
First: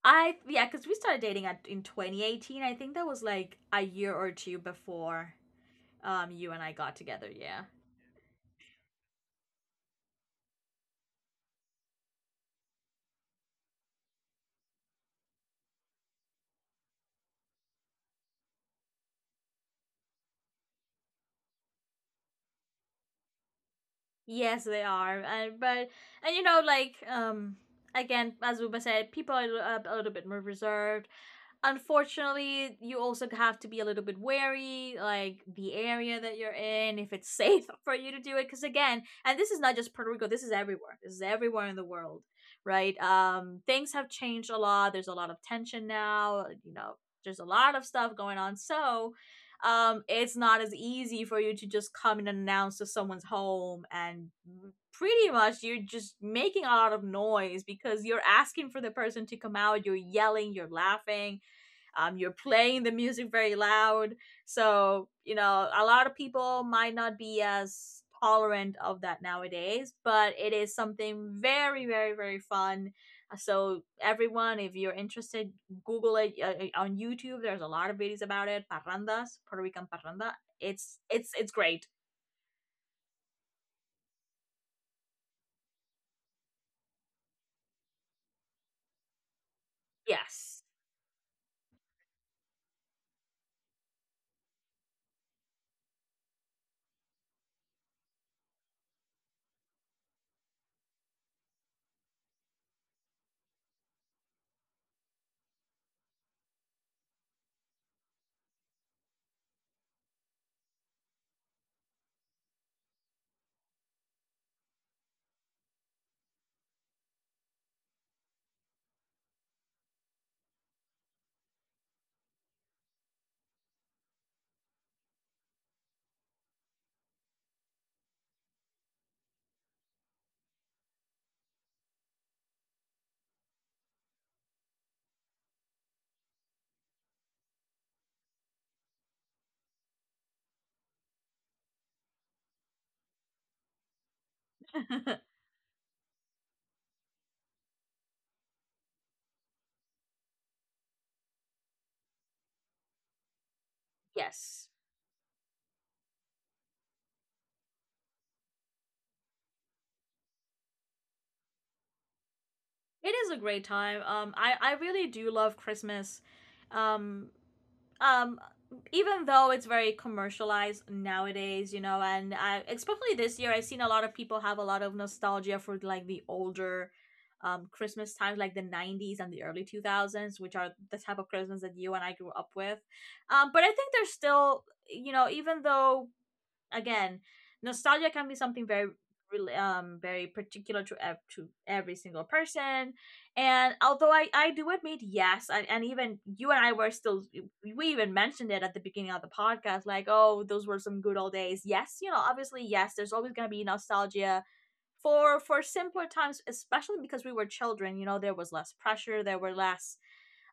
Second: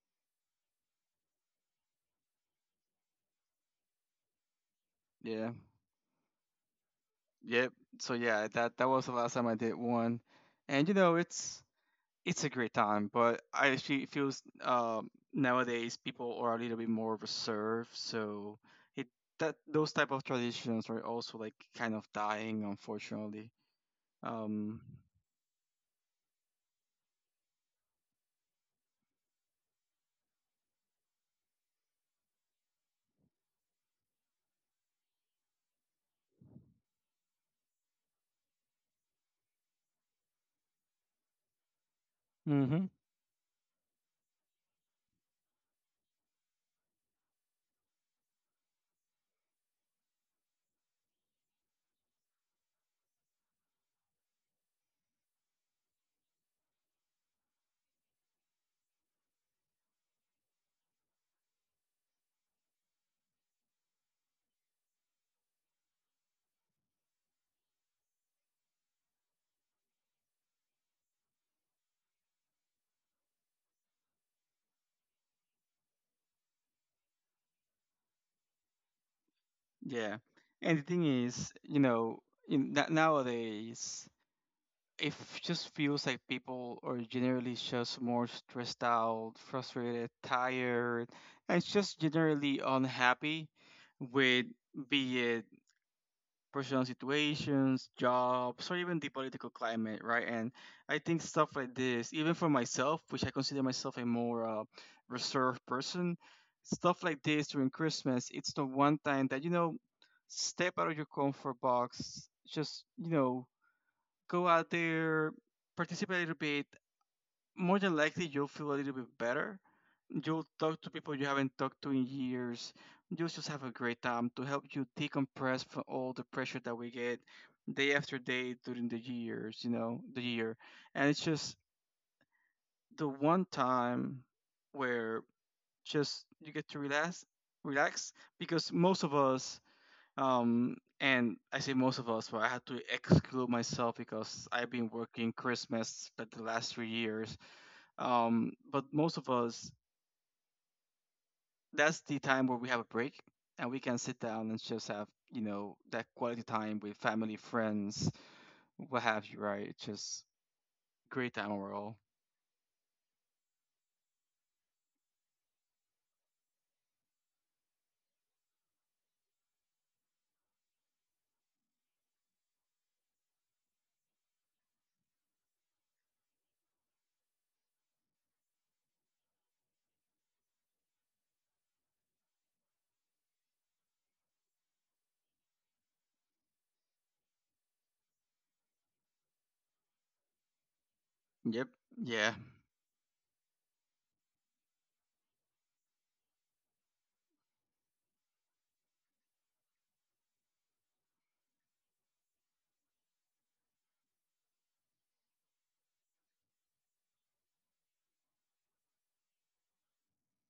Speaker 1: I, yeah, because we started dating at, in 2018. I think that was like a year or two before,
Speaker 2: Yeah.
Speaker 1: you and I got together, yeah.
Speaker 2: Yep. So yeah, that that was the last time I did one. And you know, it's a great time, but I actually feels nowadays people are a little bit more reserved, so it that those type of traditions are also like kind of dying, unfortunately.
Speaker 1: Yes, they
Speaker 2: Um,
Speaker 1: are. And but, and you know, like, again as Uba said, people are a little bit more reserved. Unfortunately, you also have to be a little bit wary, like the area that you're in, if it's safe for you to do it. Because again, and this is not just Puerto Rico, this is everywhere, this is everywhere in the world,
Speaker 2: mm-hmm.
Speaker 1: right? Um, things have changed a lot. There's a lot of tension now, you know, there's a lot of stuff going on. So, it's not as easy for you to just come and announce to someone's home, and pretty much you're just making a lot of noise, because you're asking for the person to come out, you're yelling, you're laughing, you're playing the music very loud. So you know, a lot of people might not be as tolerant of that nowadays, but it is something very, very, very fun. So everyone, if you're interested, google it, on YouTube there's a lot of videos about it. Parrandas, Puerto Rican
Speaker 2: Yeah.
Speaker 1: parranda,
Speaker 2: And the thing
Speaker 1: it's
Speaker 2: is, you
Speaker 1: great.
Speaker 2: know, in that nowadays, just feels like people are generally just more stressed out, frustrated,
Speaker 1: Yes.
Speaker 2: tired, and just generally unhappy with, be it personal situations, jobs, or even the political climate, right? And I think stuff like this, even for myself, which I consider myself a more reserved person, stuff like this during Christmas, it's the one time that, you know, step out of your comfort box, just, you know, go out there, participate a little bit. More than likely, you'll feel a little bit better. You'll talk to people you haven't talked to in years. You'll just have a great time to help you decompress from all the pressure that we get day after day during the years, you know, the year. And it's just the one time where just you get to relax, relax, because most of us, and I say most of us, but I had to exclude myself because I've been working Christmas like the last 3 years. But most of us, that's the time where we have a break and we can sit down and
Speaker 1: Yes.
Speaker 2: just have, you know, that quality time with family, friends, what have you, right? It's just great time overall.
Speaker 1: It is a great time. Um, I really do love Christmas. um um Even though it's very commercialized nowadays, you know, and especially this year, I've seen a lot of people have a lot of nostalgia for like the older, Christmas times, like the 90s and the early 2000s, which are the type of Christmas that you and I grew up with. But I think there's still, you know, even though, again, nostalgia can be something very, really very particular to to
Speaker 2: Yep.
Speaker 1: every single
Speaker 2: Yeah.
Speaker 1: person. And although I do admit, yes, and, even you and I were still, we even mentioned it at the beginning of the podcast, like, oh, those were some good old days. Yes, you know, obviously, yes, there's always going to be nostalgia for, simpler times, especially because we were children. You know, there was less pressure, there were less,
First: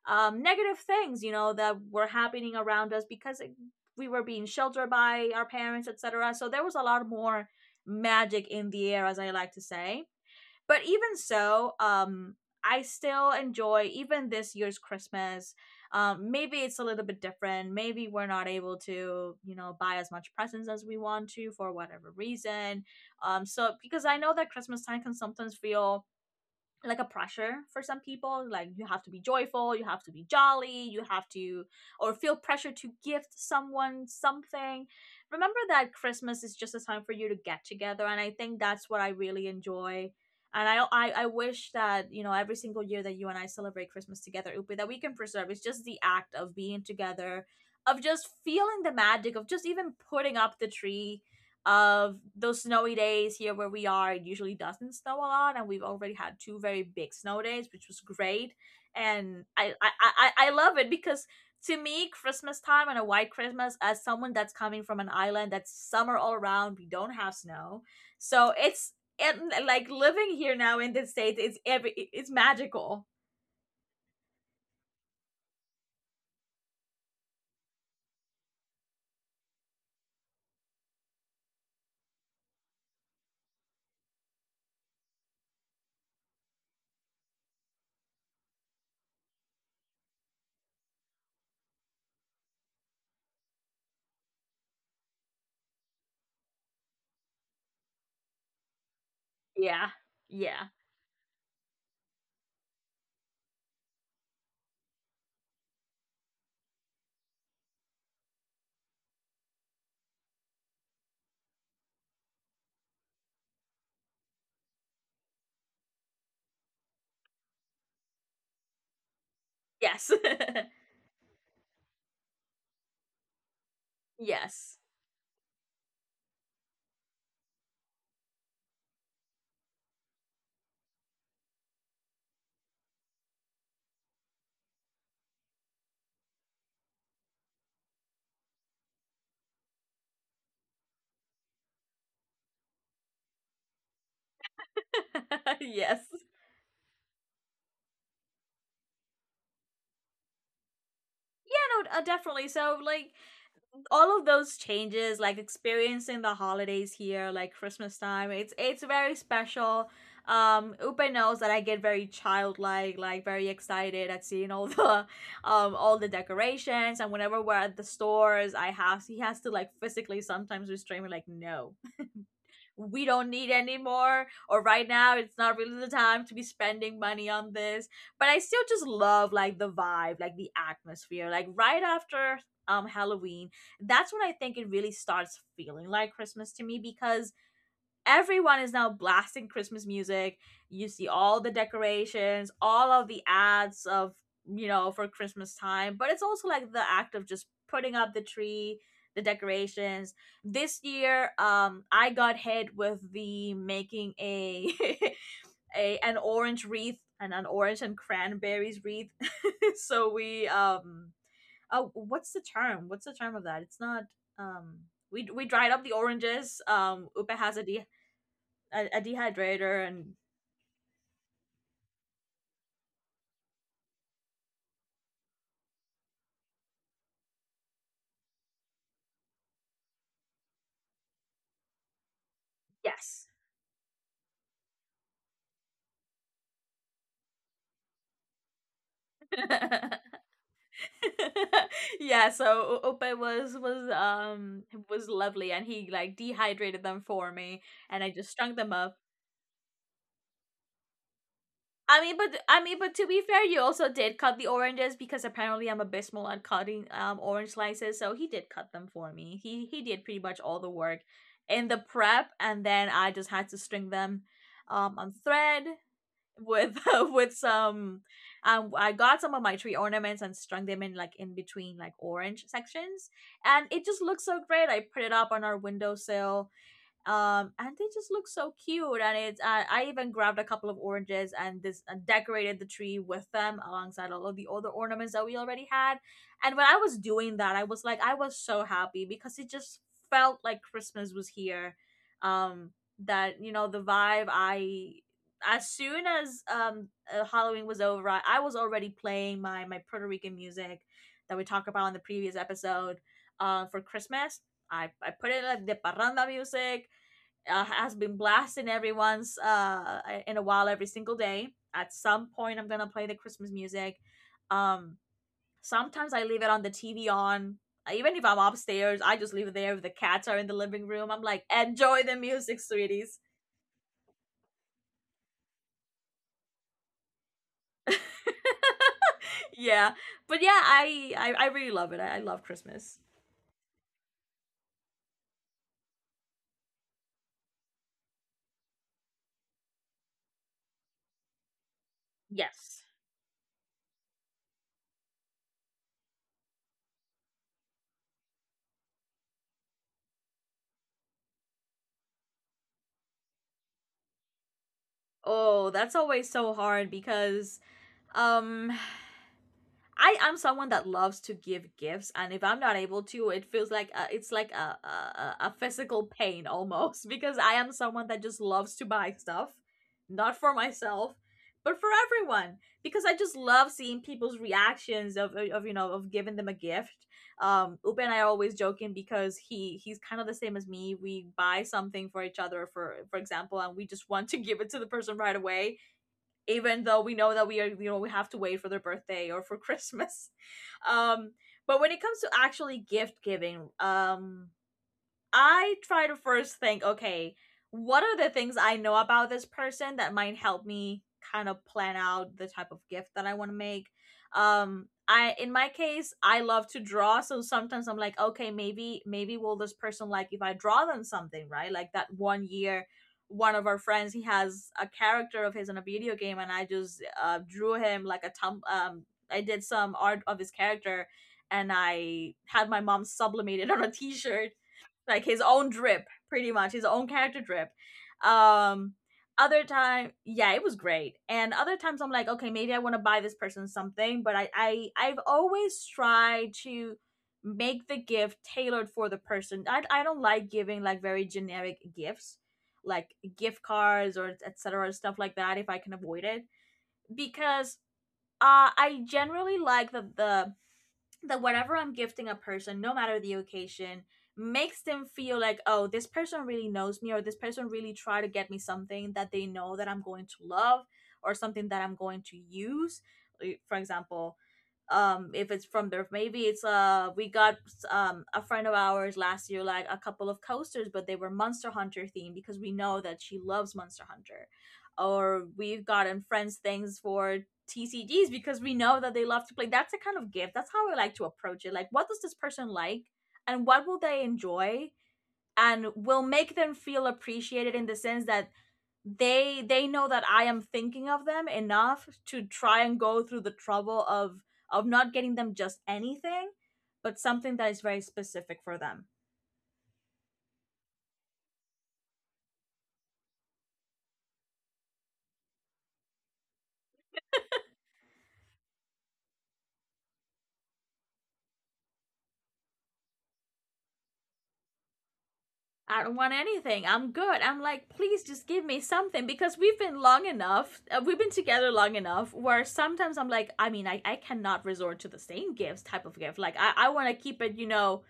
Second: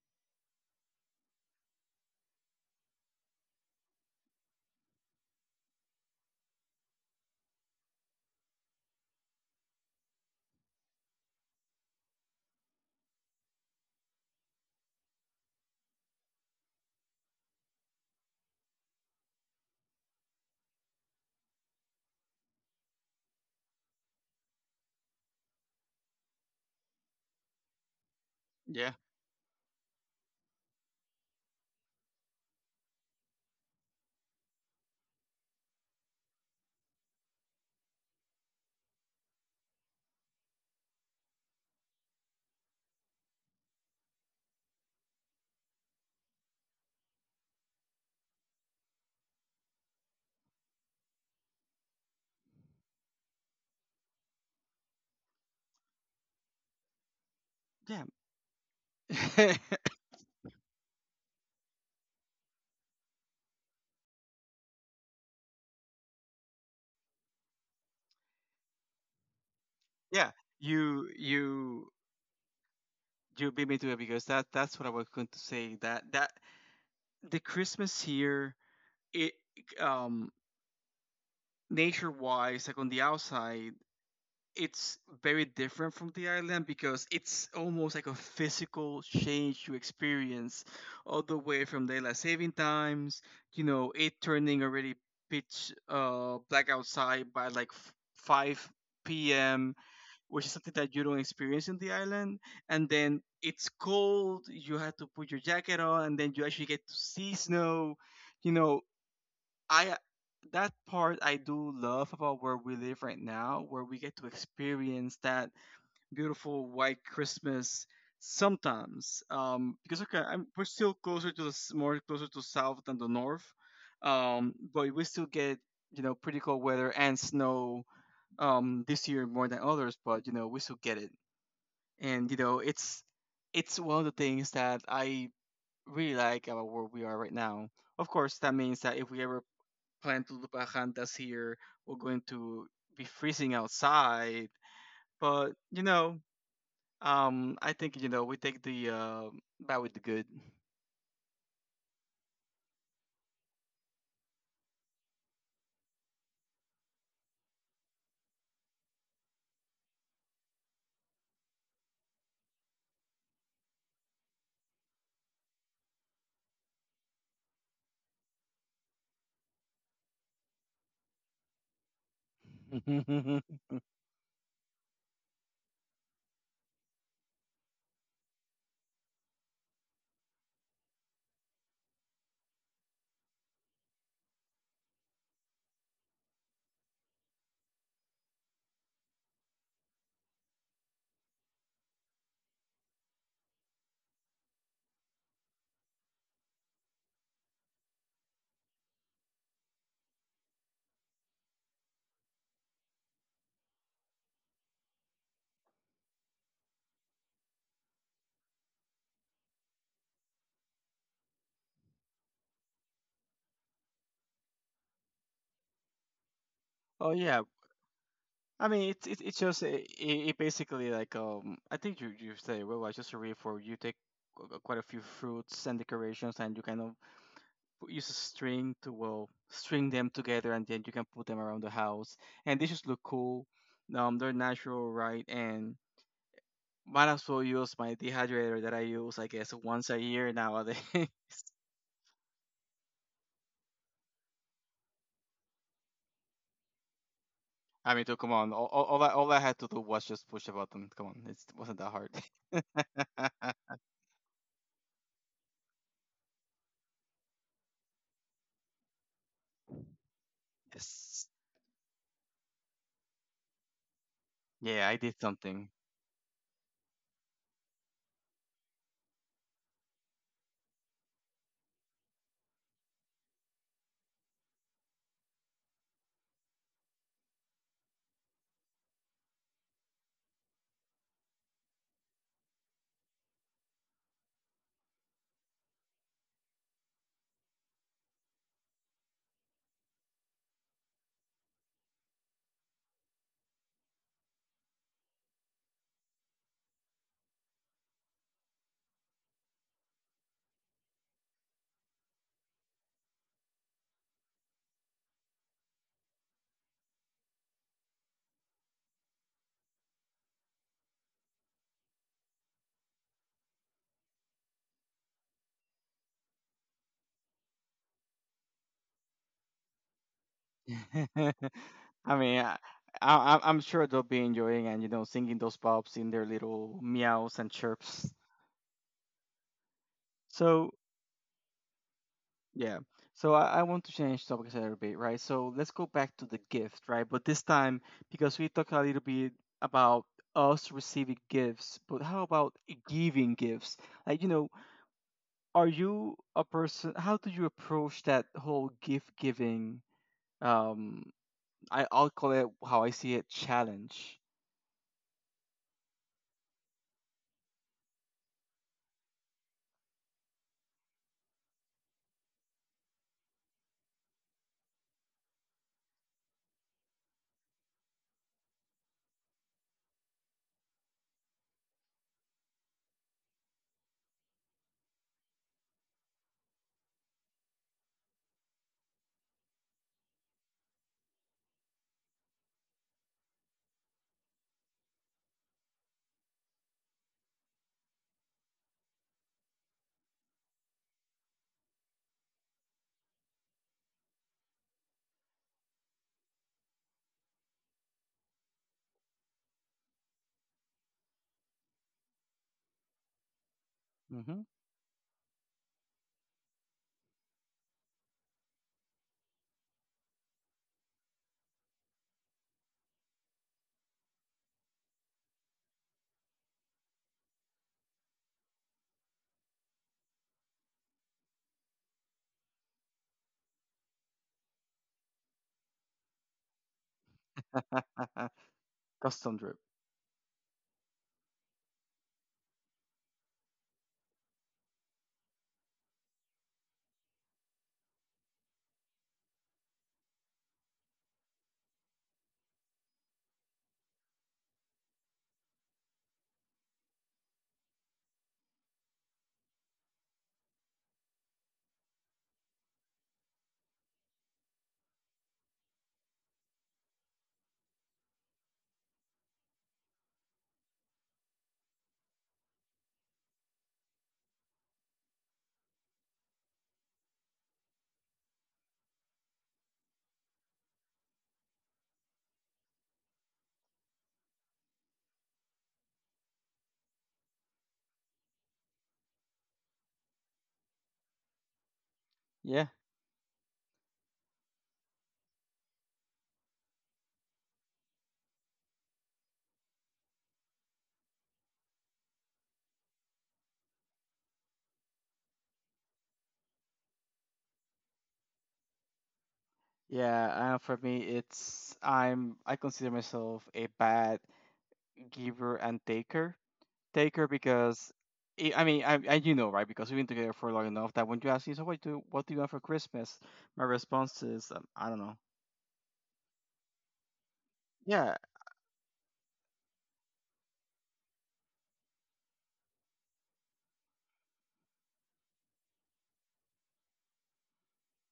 Speaker 1: negative things, you know, that were happening around us, because we were being sheltered by our parents, etc. So there was a lot more magic in the air, as I like to say. But even so, I still enjoy even this year's Christmas. Maybe it's a little bit different. Maybe we're not able to, you know, buy as much presents as we want to for whatever reason. So because I know that Christmas time can sometimes feel like a pressure for some people, like you
Speaker 2: yeah
Speaker 1: have to be joyful, you have to be jolly, you have to, or feel pressure to gift someone something. Remember that Christmas is just a time for you to get together, and I think that's what I really enjoy. And I wish that, you know, every single year that you and I celebrate Christmas together, upi, that we can preserve, it's just the act of being together, of just feeling the magic, of just even putting up the tree, of those snowy days here where we are. It usually doesn't snow a lot, and we've already had two very big snow days, which was
Speaker 2: yeah
Speaker 1: great. And I I I, I I love it because to me, Christmas time and a white Christmas, as someone that's coming from an island that's summer all around, we don't have snow, so it's and like
Speaker 2: Yeah,
Speaker 1: living here now in
Speaker 2: you
Speaker 1: the states, it's
Speaker 2: you
Speaker 1: every it's magical.
Speaker 2: you beat me to it because that that's what I was going to say, that that the Christmas here, it, um, nature wise like on the outside, it's very different from the island because it's almost like a physical change you experience, all the way from daylight saving times, you know, it turning already pitch black outside by like 5 p.m.,
Speaker 1: Yeah,
Speaker 2: which is
Speaker 1: yeah,
Speaker 2: something that you don't experience in the island. And then it's cold, you have to put your jacket on, and then you actually get to see snow. You know, I, that part I do love about where we live right now, where we get to experience that beautiful white Christmas sometimes. Because
Speaker 1: yes,
Speaker 2: okay, we're still closer to the more closer to south than the north,
Speaker 1: yes,
Speaker 2: but we still get, you know, pretty cold weather and snow, this year more than others. But you know, we still get it, and you know it's one of the things that I really like about where we are right now. Of course, that means that if we ever plan to Lupacantas here, we're going to be freezing outside. But,
Speaker 1: yes.
Speaker 2: you
Speaker 1: Yeah,
Speaker 2: know, I think, you know, we take the bad with the good.
Speaker 1: no, definitely. So, like, all of those changes, like experiencing the holidays here, like Christmas time, it's very special. Upe knows that I get very childlike, like very excited at seeing all all the decorations. And whenever we're at the stores, I have he has to like physically sometimes restrain me, like no, we don't need anymore, or right now it's not really the time to be spending money on this. But I still just love like the vibe, like the atmosphere, like right after Halloween. That's when I think it really starts feeling like Christmas to me because everyone is now blasting Christmas music. You see all the decorations, all of the ads of, you know, for Christmas time. But it's also like the act of just putting up the tree, the decorations. This year, I got hit with the making a a an orange wreath and an orange and cranberries wreath. So we, oh, what's the term? What's the term of that? It's not um we dried up the oranges.
Speaker 2: Oh
Speaker 1: Upa
Speaker 2: yeah,
Speaker 1: has a
Speaker 2: I
Speaker 1: a,
Speaker 2: mean
Speaker 1: a
Speaker 2: it's it's it's just it,
Speaker 1: dehydrator and
Speaker 2: it basically like, um, I think you you say, well, I just a read for you, take quite a few fruits and decorations and you kind of use a string to, well, string them together and then you can put them around the house and they just look
Speaker 1: yes.
Speaker 2: cool. They're natural, right? And might as well use my dehydrator that I use, I guess, once a year nowadays.
Speaker 1: Yeah, so ope was lovely, and he like dehydrated them for me,
Speaker 2: I
Speaker 1: and
Speaker 2: mean,
Speaker 1: I
Speaker 2: too, come
Speaker 1: just
Speaker 2: on.
Speaker 1: strung
Speaker 2: All,
Speaker 1: them
Speaker 2: all,
Speaker 1: up.
Speaker 2: all I all I had to do was just push a button. Come on, it wasn't that
Speaker 1: I
Speaker 2: hard.
Speaker 1: mean, but to be fair, you also did cut the oranges because apparently I'm abysmal at cutting orange slices. So he did cut them for me. He did pretty much all the work
Speaker 2: Yes.
Speaker 1: in the prep, and then I just had to string them
Speaker 2: Yeah, I did
Speaker 1: on thread
Speaker 2: something.
Speaker 1: with with some I got some of my tree ornaments and strung them in like in between like orange sections, and it just looks so great. I put it up on our windowsill, and they just look so cute. And it's I even grabbed a couple of oranges and this and decorated the tree with them alongside all of the other ornaments that we already had. And when I was doing that, I was like, I was so happy because it just felt like Christmas was here. um that, you know, the vibe, I as soon as Halloween was over, I was already playing my Puerto Rican music that we talked about in the previous episode, for Christmas. I put in like the parranda music, has been blasting everyone's in a while every single day. At some point, I'm gonna play the Christmas music. Um, Sometimes I leave it on the TV on. Even if I'm upstairs, I just leave it there. If the cats are in the living room, I'm like, enjoy the
Speaker 2: I mean,
Speaker 1: music, sweeties.
Speaker 2: I'm sure they'll be enjoying and, you know, singing those pops in their little meows and chirps.
Speaker 1: Yeah, but yeah,
Speaker 2: So
Speaker 1: I really love it. I love
Speaker 2: yeah.
Speaker 1: Christmas.
Speaker 2: So I want to change topics a little bit, right? So let's go back to the gift, right? But this time, because we talked a little bit about us receiving gifts, but how about
Speaker 1: Yes.
Speaker 2: giving gifts? Like, you know, are you a person, how do you approach that whole gift giving? Um, I'll call it how I see it challenge.
Speaker 1: Oh, that's always so hard because um I am someone that loves to give gifts, and if I'm not able to, it feels like it's like a physical pain almost because I am someone that just loves to buy stuff, not for myself, but for everyone, because I just love seeing people's reactions of you know, of giving them a gift. Upe and I are always joking because he's kind of the same as me. We buy something for each other, for example, and we just want to give it to the person right away, even though we know that we are, you know, we have to wait for their birthday or for Christmas. um but when it comes to actually gift giving, I try to first think, okay, what are the things I know about this person that might help me kind of plan out the type of gift that I want to make?
Speaker 2: Hmm.
Speaker 1: I in my case, I love to draw, so sometimes I'm like, okay, maybe will this person like if I draw them something, right? Like that one year, one of our friends, he has a character of his in a video game, and I just drew him like a tum I did some art of his character, and I had my mom sublimate it on a t-shirt, like his own drip, pretty much his own character drip. Um,
Speaker 2: Custom drip.
Speaker 1: other time, yeah, it was great. And other times, I'm like, okay, maybe I want to buy this person something, but I've always tried to make the gift tailored for the person. I don't like giving like very generic gifts, like gift cards or etc. stuff like that if I can avoid it because I generally like that the that whatever I'm gifting a person, no matter the occasion, makes them feel like, oh, this person really knows me, or this person really tried to get me something that they know that I'm going to love, or something that I'm going to use. Like, for example, if it's from there, maybe it's we got a friend of ours last year like a couple of coasters, but they were Monster Hunter themed because we know that she loves Monster Hunter, or we've gotten friends things for TCGs because we know that they love to play. That's a kind of gift, that's how I like to approach it. Like, what does this
Speaker 2: Yeah.
Speaker 1: person like and what will they enjoy and will make them feel appreciated in the sense that they know that I am thinking of them enough to try and go through the trouble of not getting them just anything, but something that is very specific for them.
Speaker 2: Yeah, for me, it's, I consider myself a bad giver and taker. Take her because I, you know, right, because we've been together for long enough that when you ask me, so what do you want for Christmas, my response is, I don't know.
Speaker 1: I don't want anything. I'm good. I'm like,
Speaker 2: Yeah,
Speaker 1: please just give me something because we've been long enough. We've been together long enough where sometimes I'm like, I mean, I cannot resort to the same gifts type of gift. Like, I want to keep it, you know,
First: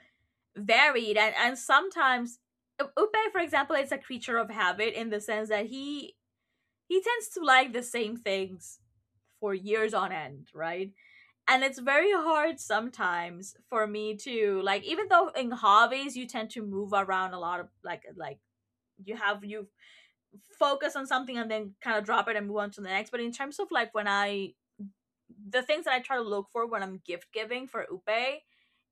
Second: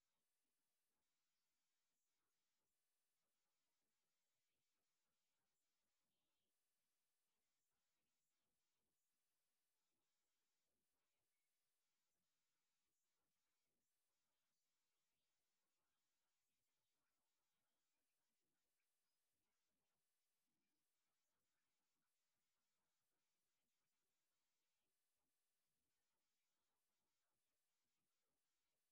Speaker 1: varied. And sometimes Upe, for example, is a creature of habit in the sense that he tends to like the same things for years on end, right? And it's very hard sometimes for me to like, even though in hobbies you tend to move around a lot of like you have you focus on something and then kind of drop it and move on to the next. But in terms of like when I the things that I try to look for when I'm gift giving for Upe,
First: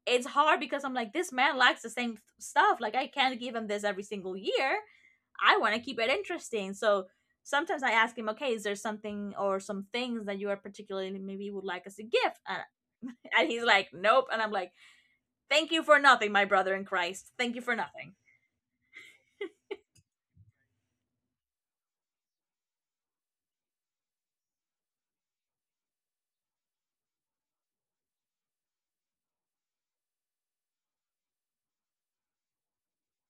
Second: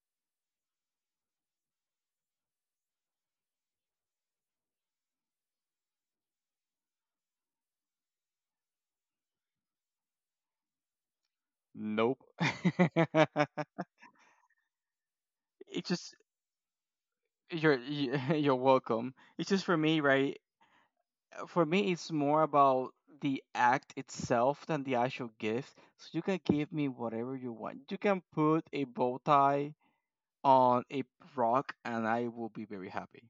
Speaker 1: it's hard because I'm like, this man likes the same stuff. Like, I can't give him this every single year. I want to keep it interesting. So sometimes I ask him, okay, is there something or some things that you are particularly maybe would like as a
Speaker 2: nope.
Speaker 1: gift? And, and he's like, nope. And I'm like, thank you
Speaker 2: It's
Speaker 1: for
Speaker 2: just
Speaker 1: nothing, my brother in Christ. Thank you for nothing.
Speaker 2: you're welcome. It's just for me, right? For me, it's more about the act itself than the actual gift. So you can give me whatever you want. You can put a bow tie on a rock, and I will be very happy.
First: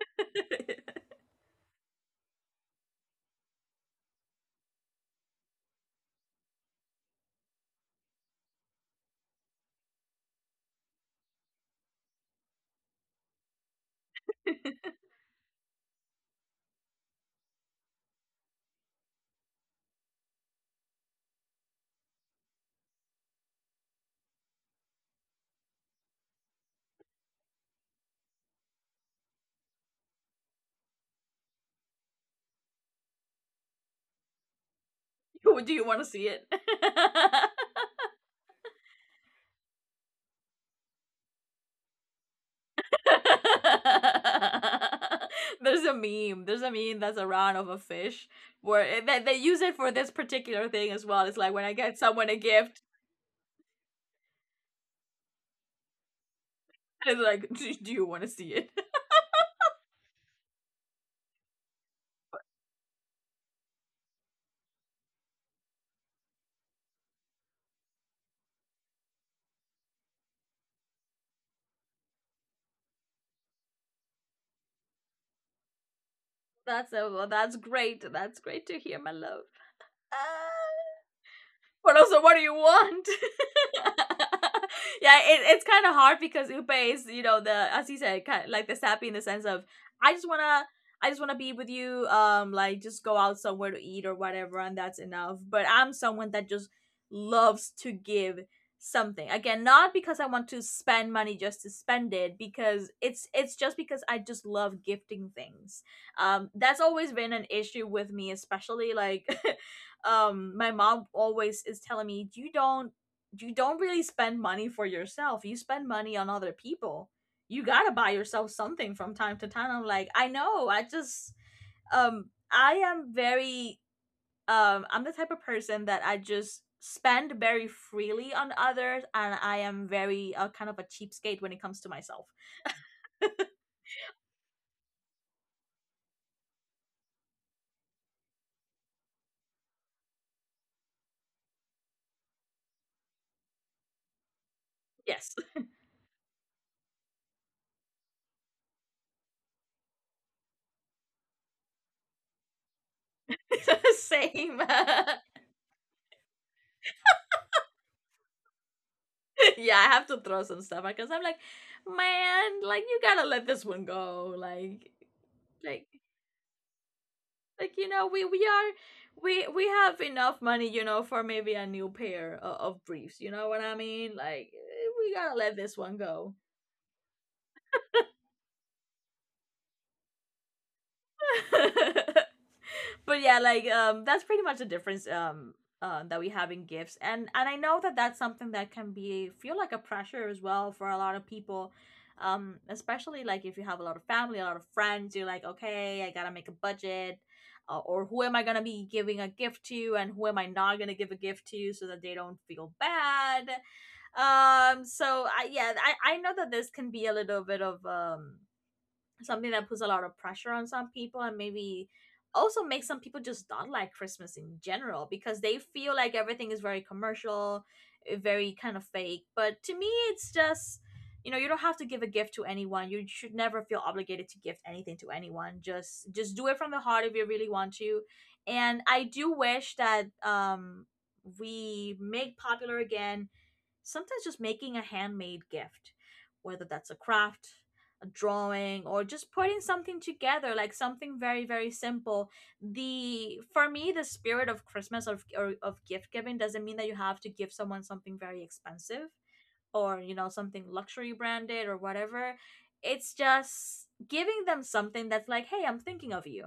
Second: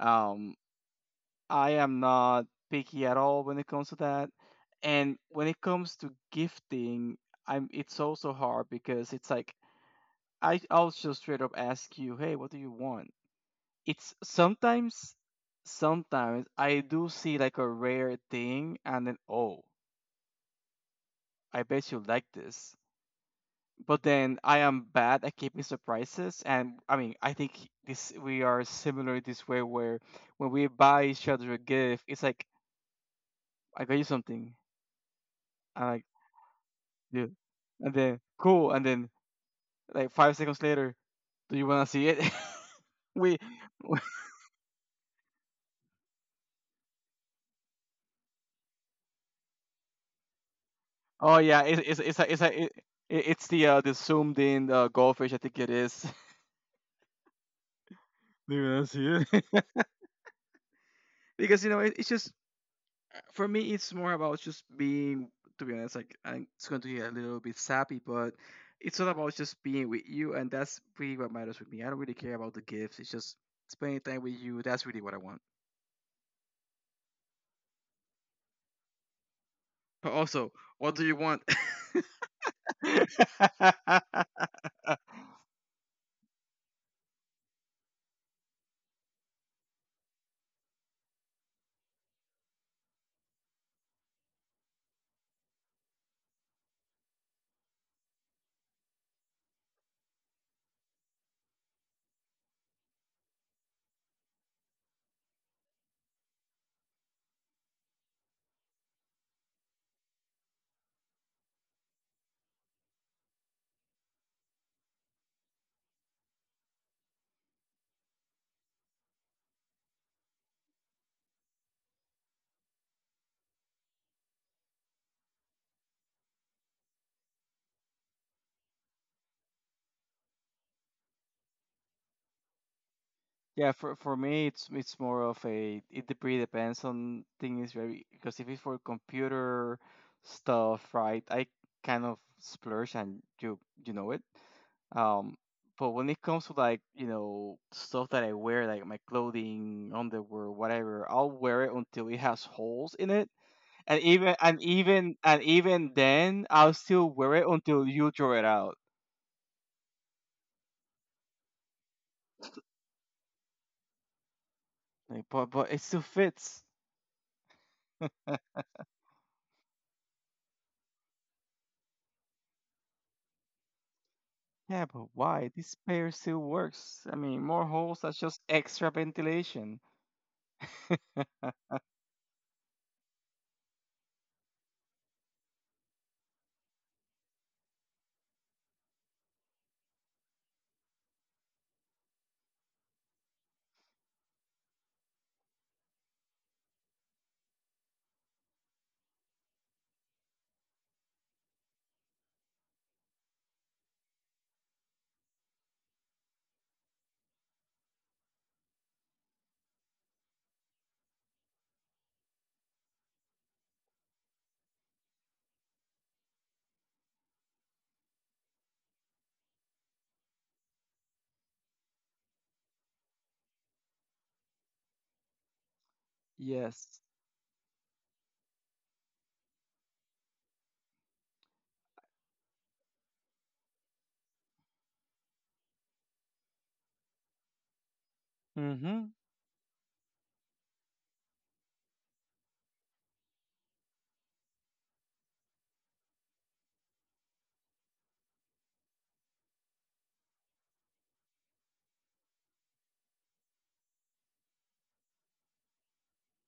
Speaker 2: Um, I am not picky at all when it comes to that. And when it comes to gifting, I'm it's also hard because it's like I'll just straight up ask you, "Hey, what do you want?" It's sometimes, sometimes I do see like a rare thing and then, "Oh, I bet you like this." But then I am bad at keeping surprises, and I mean, I think this we are similar this way where when we buy each other a gift, it's like, "I got you something."
Speaker 1: Do you
Speaker 2: I'm
Speaker 1: want to
Speaker 2: like,
Speaker 1: see it?
Speaker 2: and then cool, and then like 5 seconds later, do you wanna see it? We,
Speaker 1: There's a meme. There's a meme that's around of a fish where they use it for this particular thing as well. It's
Speaker 2: oh
Speaker 1: like
Speaker 2: yeah,
Speaker 1: when I get someone a
Speaker 2: it's a, it,
Speaker 1: gift,
Speaker 2: it- it's the zoomed in, goldfish, I think it is.
Speaker 1: it's like, do you want to
Speaker 2: Do
Speaker 1: see
Speaker 2: you
Speaker 1: it?
Speaker 2: wanna see it? Because you know it, it's just for me, it's more about just being. To be honest, it's going to be a little bit sappy, but it's all about just being with you, and that's really what matters with me. I don't really care about the gifts. It's just spending time with you. That's really what I want.
Speaker 1: That's a, well, that's great. That's great to hear, my love.
Speaker 2: But
Speaker 1: Uh,
Speaker 2: also, what do you want?
Speaker 1: but also what do you want? Yeah, it, it's kind of hard because Upe is, you know, the as he said, kind of like the sappy in the sense of I just wanna, I just wanna be with you, like just go out somewhere to eat or whatever, and that's enough. But I'm someone that just loves to give something. Again, not because I want to spend money just to spend it, because it's just because I just love gifting things. Um, that's always been an issue with me, especially like um, my mom always is telling me, you don't, you don't really spend money for yourself, you spend money on other people. You gotta buy yourself something from time to time. I'm like, I know, I just um, I am very um, I'm the type of person that I just spend very freely on others, and I am very kind of a cheapskate when it comes to myself.
Speaker 2: Yeah, for me, it's more of a, it dep- really depends on things, right? Because if it's for computer stuff, right, I kind of splurge and you know it. Um,
Speaker 1: Yes.
Speaker 2: but when it comes to like, you know, stuff that I wear, like my clothing, underwear, whatever, I'll wear it until it has holes in it, and
Speaker 1: Same.
Speaker 2: even then, I'll still wear it until you draw it out.
Speaker 1: Yeah, I have to throw some stuff out because I'm like, man, like, you gotta let this one go,
Speaker 2: Like, but it
Speaker 1: like
Speaker 2: still fits.
Speaker 1: like, you know, we are, we have enough money, you know, for maybe a new pair of briefs, you know what I mean? Like,
Speaker 2: Yeah,
Speaker 1: eh,
Speaker 2: but
Speaker 1: we gotta
Speaker 2: why?
Speaker 1: let
Speaker 2: This
Speaker 1: this one
Speaker 2: pair
Speaker 1: go.
Speaker 2: still works. I mean, more holes are just extra ventilation.
Speaker 1: But yeah, like, that's pretty much the difference. That we have in gifts, and I know that that's something that can be, feel like a pressure as well for a lot of people. Especially like, if you have a lot of family, a lot of friends, you're like, okay, I gotta make a budget. Or who am I gonna be giving a gift to, and who am I not gonna give a gift to, so that they don't feel bad. So I Yeah, I know that this can be a little bit of um, something that puts a lot of pressure on some people, and maybe also makes some people just not like Christmas in general, because they feel like everything is very commercial, eh, very kind of fake. But to me, it's just, you know, you don't have to give a gift to anyone. You should never feel obligated to gift anything to anyone. Just do it from the
Speaker 2: Yes.
Speaker 1: heart if you really want to. And I do wish that um, we make popular again sometimes just making a handmade gift, whether that's a craft, drawing, or
Speaker 2: Mm-hmm.
Speaker 1: just putting something together, like something very, very simple. The, for me, the spirit of Christmas, or of gift giving, doesn't mean that you have to give someone something very expensive, or, you know, something luxury branded or whatever. It's just giving them something that's like, hey, I'm thinking of you.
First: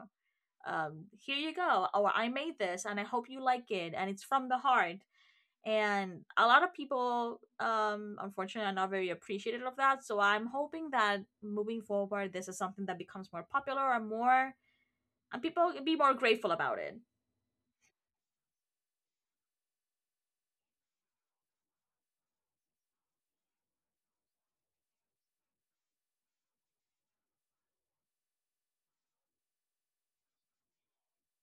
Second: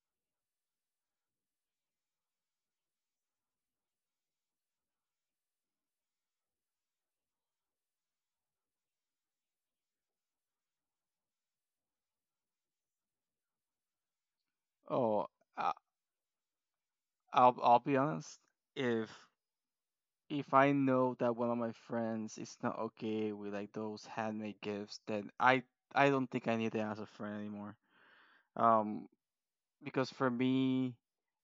Speaker 1: Um, here you go. Or, I made this and I hope you like it, and it's from the heart. And a lot of people, um, unfortunately, are not very appreciative of that. So I'm hoping that moving forward, this is something that becomes more popular, or more,
Speaker 2: Oh,
Speaker 1: and people
Speaker 2: I,
Speaker 1: be more grateful about it.
Speaker 2: I'll be honest. If if I know that one of my friends is not okay with like those handmade gifts, then I don't think I need them as a friend anymore. Um, because for me,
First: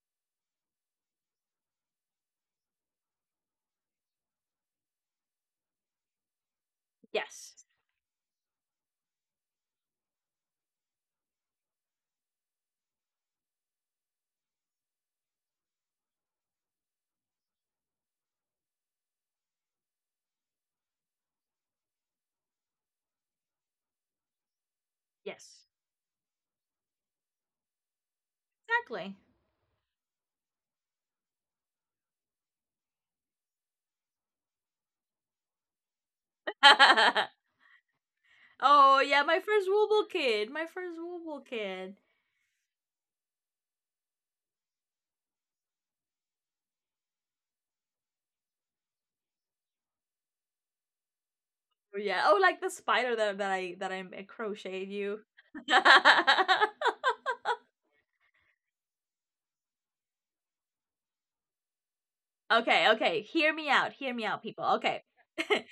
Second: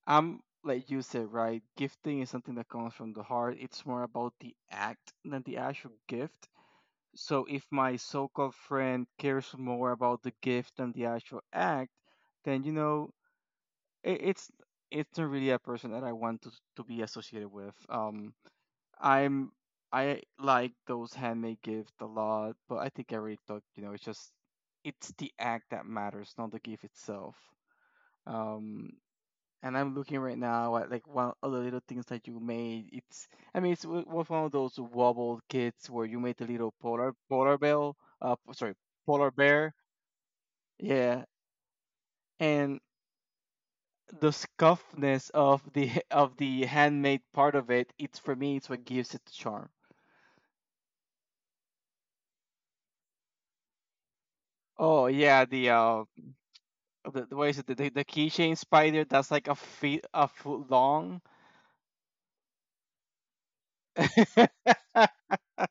Speaker 2: I'm like you said, right? Gifting is something that comes from the heart. It's more about the act than the actual gift. So
Speaker 1: Yes.
Speaker 2: if my so-called friend cares more about the gift than the actual act, then it, it's it's not really a person that I want to be associated with. I'm I like those handmade gifts a lot, but I think I already talked. It's just it's the act
Speaker 1: Yes.
Speaker 2: that matters, not the gift itself. Um,
Speaker 1: Exactly.
Speaker 2: and I'm looking right now at like one of the little things that you made. It's was one of those wobbled kits where you made the little polar polar bear, sorry,
Speaker 1: Oh yeah,
Speaker 2: polar
Speaker 1: my first
Speaker 2: bear,
Speaker 1: Wooble kid. My first
Speaker 2: yeah,
Speaker 1: Wooble kid.
Speaker 2: and the scuffness of the of the handmade part of it. It's for me, it's what gives it the charm.
Speaker 1: Yeah. Oh, like the spider that I crocheted
Speaker 2: Oh
Speaker 1: you.
Speaker 2: yeah, the uh the what is it the keychain spider that's like a foot long.
Speaker 1: Okay, okay. Hear me out. Hear me out, people. Okay. I,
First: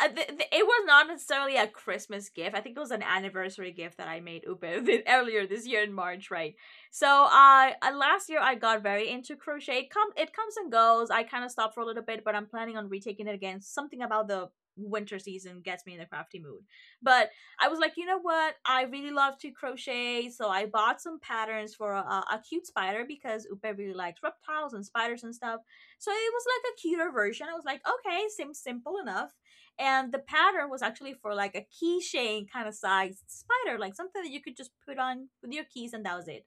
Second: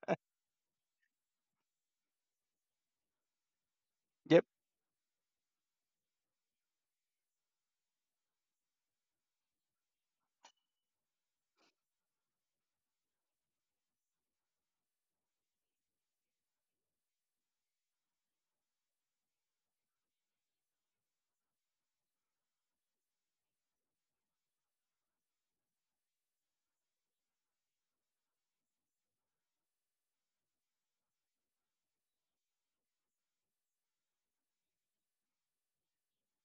Speaker 1: it was not necessarily a Christmas gift. I think it was an anniversary gift that I made
Speaker 2: Yep.
Speaker 1: Upe, earlier this year in March, right? So, last year I got very into crochet. It comes and goes. I kind of stopped for a little bit, but I'm planning on retaking it again. Something about the winter season gets me in a crafty mood. But I was like, you know what? I really love to crochet, so I bought some patterns for a cute spider because Upe really likes reptiles and spiders and stuff, so it was like a cuter version. I was like, okay, seems simple enough. And the pattern was actually for like a keychain kind of size spider, like something that you could just put on with your keys, and that was it.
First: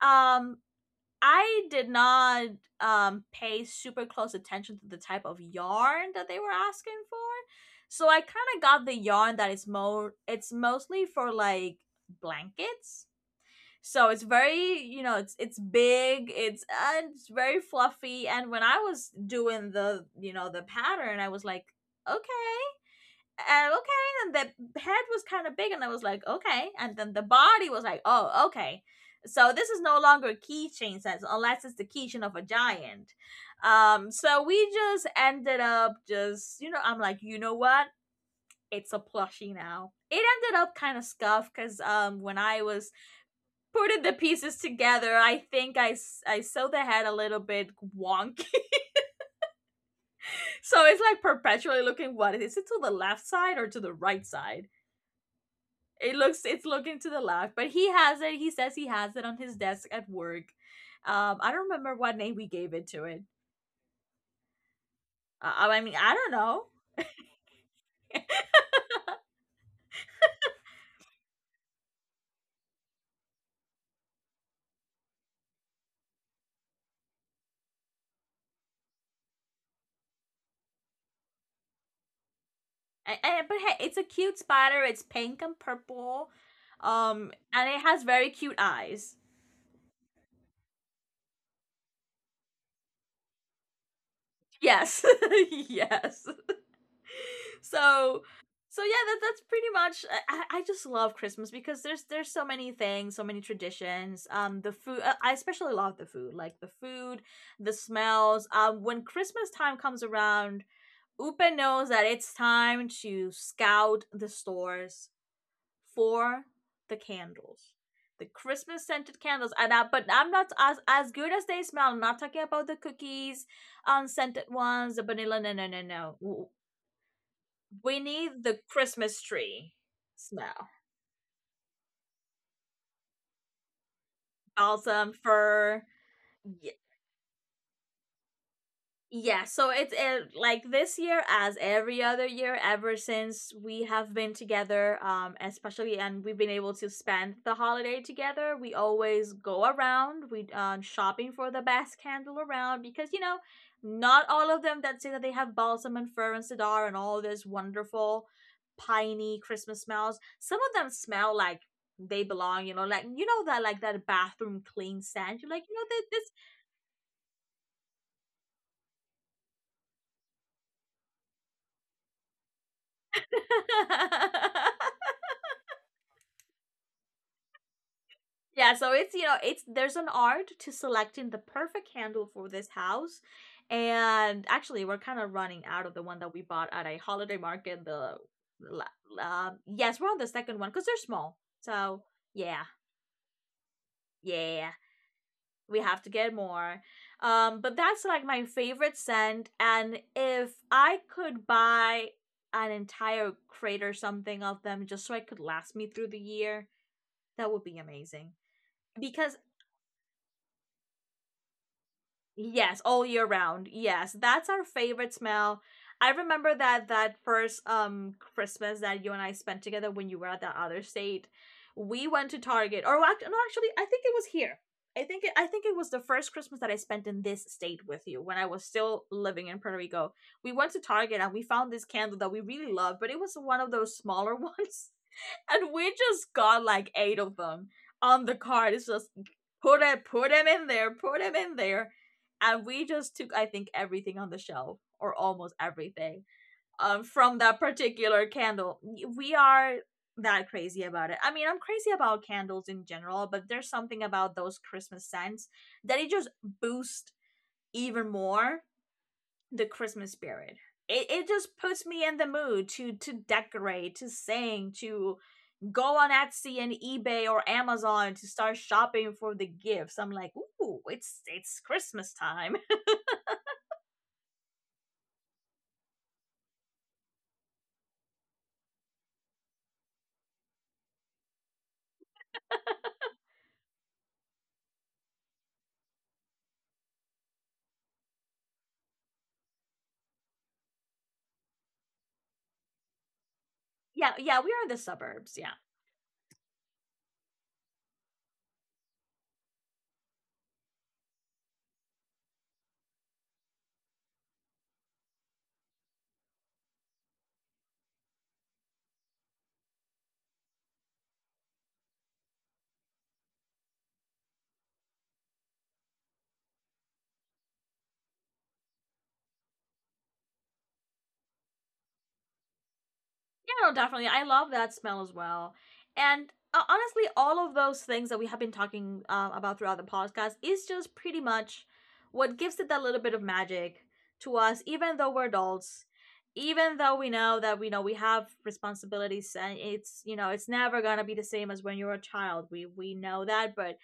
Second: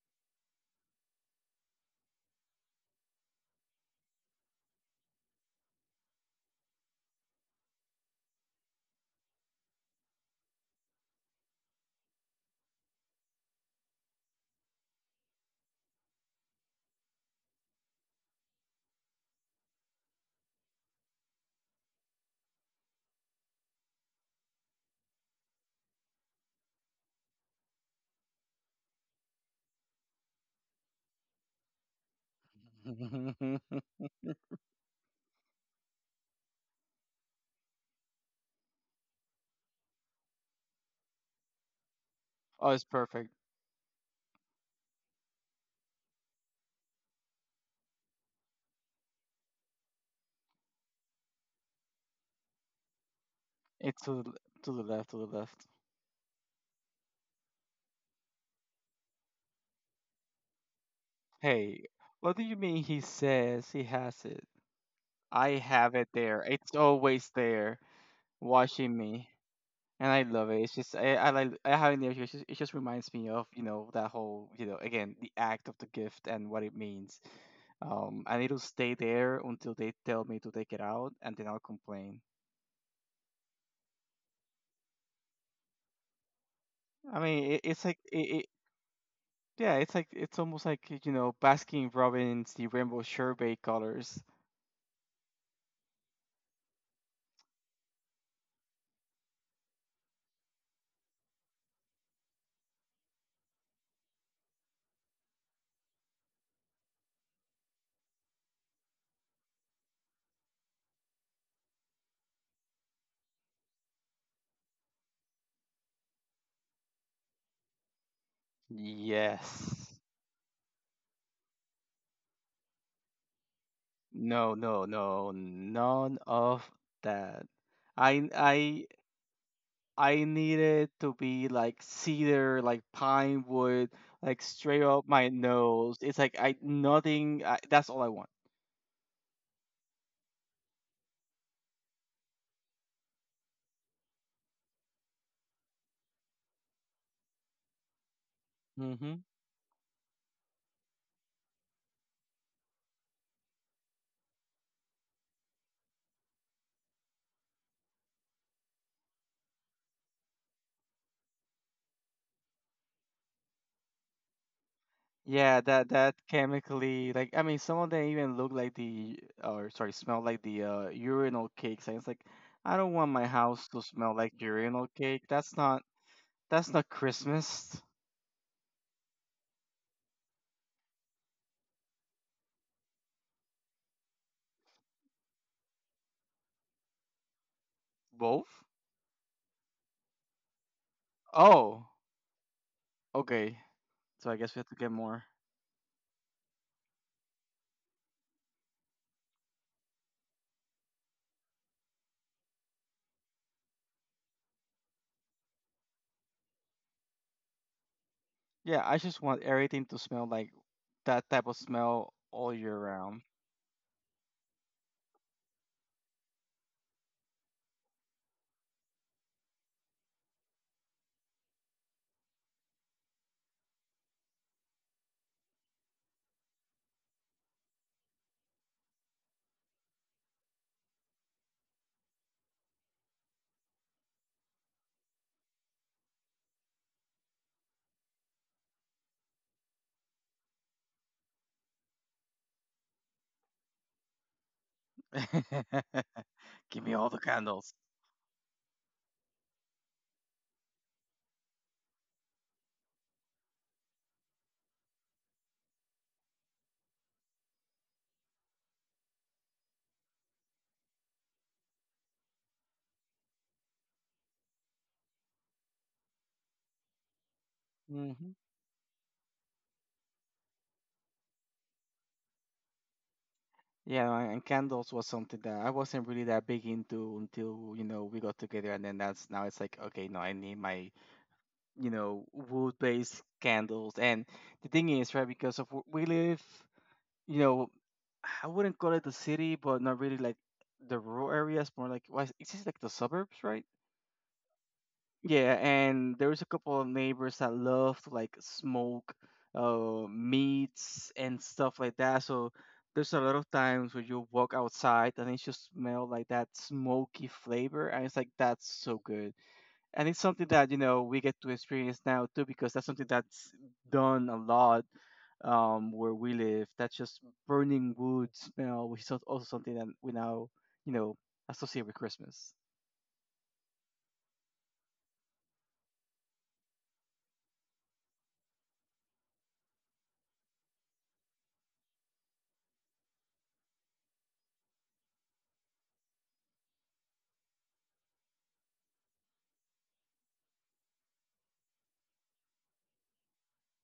Speaker 1: Um, I did not pay super close attention to the type of yarn that they were asking for. So I kind of got the yarn that is more, it's mostly for like blankets, so it's very, you know, it's big, it's, and it's very fluffy. And when I was doing the, you know, the pattern, I was like, okay, okay. And the head was kind of big, and I was like, okay. And then the body was like, oh, okay. So this is no longer a keychain sense, unless it's the keychain of a giant. So we just ended up just, you know, I'm like, you know what? It's a plushie now. It ended up kind of scuffed because when I
Speaker 2: Oh, it's
Speaker 1: was
Speaker 2: perfect.
Speaker 1: putting the pieces together, I think I, I saw the head a little bit wonky. So it's like perpetually looking, what is it, to the left side or to the
Speaker 2: It's to
Speaker 1: right side?
Speaker 2: to the left, to the left.
Speaker 1: It looks, it's looking to the left, but he has it. He says he has it on his desk at work. I don't
Speaker 2: Hey,
Speaker 1: remember what name
Speaker 2: what do
Speaker 1: we
Speaker 2: you
Speaker 1: gave
Speaker 2: mean
Speaker 1: it
Speaker 2: he
Speaker 1: to it.
Speaker 2: says he has it? I
Speaker 1: I
Speaker 2: have
Speaker 1: mean,
Speaker 2: it
Speaker 1: I don't
Speaker 2: there.
Speaker 1: know.
Speaker 2: It's always there, watching me, and I love it. It's just I have it there. It just reminds me of that whole again the act of the gift and what it means. And it'll stay there until they tell me to take it out, and then I'll complain.
Speaker 1: But hey, it's a cute spider. It's pink and purple.
Speaker 2: I mean, it,
Speaker 1: And it
Speaker 2: it's like
Speaker 1: has
Speaker 2: it,
Speaker 1: very
Speaker 2: it.
Speaker 1: cute eyes.
Speaker 2: Yeah, it's like it's almost like Baskin Robbins, the rainbow sherbet colors.
Speaker 1: Yes. Yes. so so yeah, that, that's pretty much, I just love Christmas because there's so many things, so many traditions. Um, the food, I especially love the food, like the food, the smells, um, when Christmas time comes around, Upa knows that it's time to scout the stores for the candles, the Christmas scented candles. And I,
Speaker 2: Yes.
Speaker 1: but I'm not, as as good as they smell, I'm not talking about the cookies, unscented
Speaker 2: No, no,
Speaker 1: ones, the
Speaker 2: no,
Speaker 1: vanilla. No, no, no,
Speaker 2: none
Speaker 1: no.
Speaker 2: of that.
Speaker 1: We
Speaker 2: I
Speaker 1: need the
Speaker 2: I
Speaker 1: Christmas tree
Speaker 2: I
Speaker 1: smell.
Speaker 2: needed to be like cedar, like pine wood, like straight up
Speaker 1: Balsam,
Speaker 2: my
Speaker 1: fir.
Speaker 2: nose. It's like I nothing. I, that's all I want.
Speaker 1: Yeah, so it's like this year, as every other year, ever since we have been together, especially, and we've been able to spend the holiday together. We
Speaker 2: Hmm.
Speaker 1: always go around, we, shopping for the best candle around, because you know, not all of them that say that they have balsam and fir and cedar and all this wonderful piney Christmas smells. Some of them smell like they belong, you know, like, you know that, like that bathroom clean scent. You're
Speaker 2: Yeah,
Speaker 1: like, you
Speaker 2: that that
Speaker 1: know
Speaker 2: chemically, like I mean, some of them even look like the, or sorry, smell like the urinal cakes, and it's like I don't want my
Speaker 1: that
Speaker 2: house to smell like urinal
Speaker 1: this.
Speaker 2: cake. That's not, that's not Christmas.
Speaker 1: Yeah, so it's, you know, it's, there's an art to selecting the perfect candle for this house. And actually, we're kind of running out of the one that we bought at a holiday market. The
Speaker 2: Both?
Speaker 1: yes, we're on the second one because they're small.
Speaker 2: Oh,
Speaker 1: So yeah,
Speaker 2: okay. So I guess we have
Speaker 1: yeah,
Speaker 2: to get more.
Speaker 1: we have to get more. But that's like my favorite scent. And if I could buy an entire crate or something of them just so I could last me through the year, that would be amazing
Speaker 2: Yeah, I just
Speaker 1: because,
Speaker 2: want everything to smell like that type of smell all year
Speaker 1: yes, all
Speaker 2: round.
Speaker 1: year round. Yes, that's our favorite smell. I remember that that first um, Christmas that you and I spent together when you were at that other state. We went to Target, or no, actually, I think it was here. I think it was the first Christmas that I spent in this state with you when I was still living in Puerto Rico. We went to Target and we found this candle that we really loved, but it was one of those smaller ones, and we just got like eight of them on the card. It's just, put it, put them in there, put them in there, and we just took, I think, everything on the shelf, or almost everything,
Speaker 2: Give me
Speaker 1: um,
Speaker 2: all the
Speaker 1: from that
Speaker 2: candles.
Speaker 1: particular candle. We are that crazy about it. I mean, I'm crazy about candles in general, but there's something about those Christmas scents that it just boosts even more the Christmas spirit. It just puts me in the mood to decorate, to sing, to go on Etsy and eBay or Amazon to
Speaker 2: Hmm.
Speaker 1: start shopping for the gifts. I'm like, ooh, it's Christmas time.
Speaker 2: Yeah, and candles was something that I wasn't really that big into until, you know, we got together and then that's, now it's like, okay, no, I need my, you know, wood-based candles. And the thing is, right, because of where we live, you know, I wouldn't call it the city, but not really like the rural areas, more like, well, it's just like the suburbs, right?
Speaker 1: Yeah, yeah, we are in the suburbs. Yeah.
Speaker 2: Yeah, and there was a couple of neighbors that love to like smoke meats and stuff like that. So there's a lot of times where you walk outside and it just smell like that smoky flavor and it's like that's so good. And it's something that, you know, we get to experience now too because that's something that's done a lot where we live. That's just burning wood smell, which is also something that we now, you know, associate with Christmas.
Speaker 1: Yeah, no, definitely. I love that smell as well. And honestly, all of those things that we have been talking about throughout the podcast is just pretty much what gives it that little bit of magic to us, even though we're adults, even though we know that, we know we have responsibilities, and it's, you know, it's never gonna be the same as when you're a child. We know that, but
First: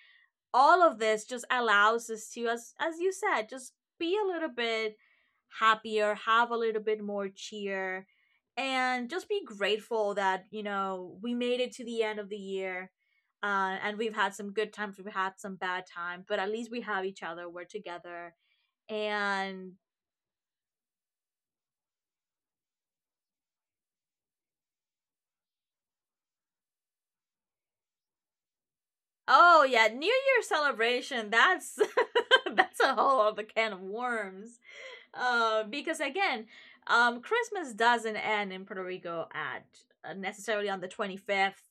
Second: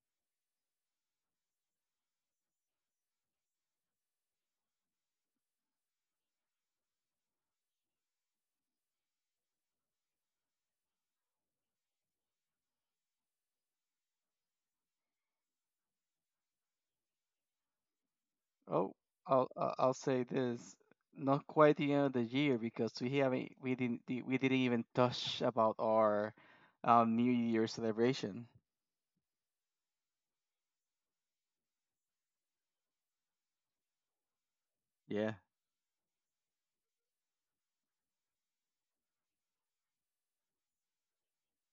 Speaker 1: all of this just allows us to, as you said, just be a little bit happier, have a little bit more cheer, and just be grateful that, you know, we made it to the end of the year. And we've had some good times, we've had some bad times, but at least we have each other, we're together,
Speaker 2: Oh,
Speaker 1: and
Speaker 2: I'll say this. Not quite the end of the year because we haven't we didn't di- we didn't even touch about our New Year celebration.
Speaker 1: oh yeah, new year celebration, that's that's a whole other can of worms.
Speaker 2: Yeah.
Speaker 1: Because again, Christmas doesn't end in Puerto Rico at necessarily on the 25th,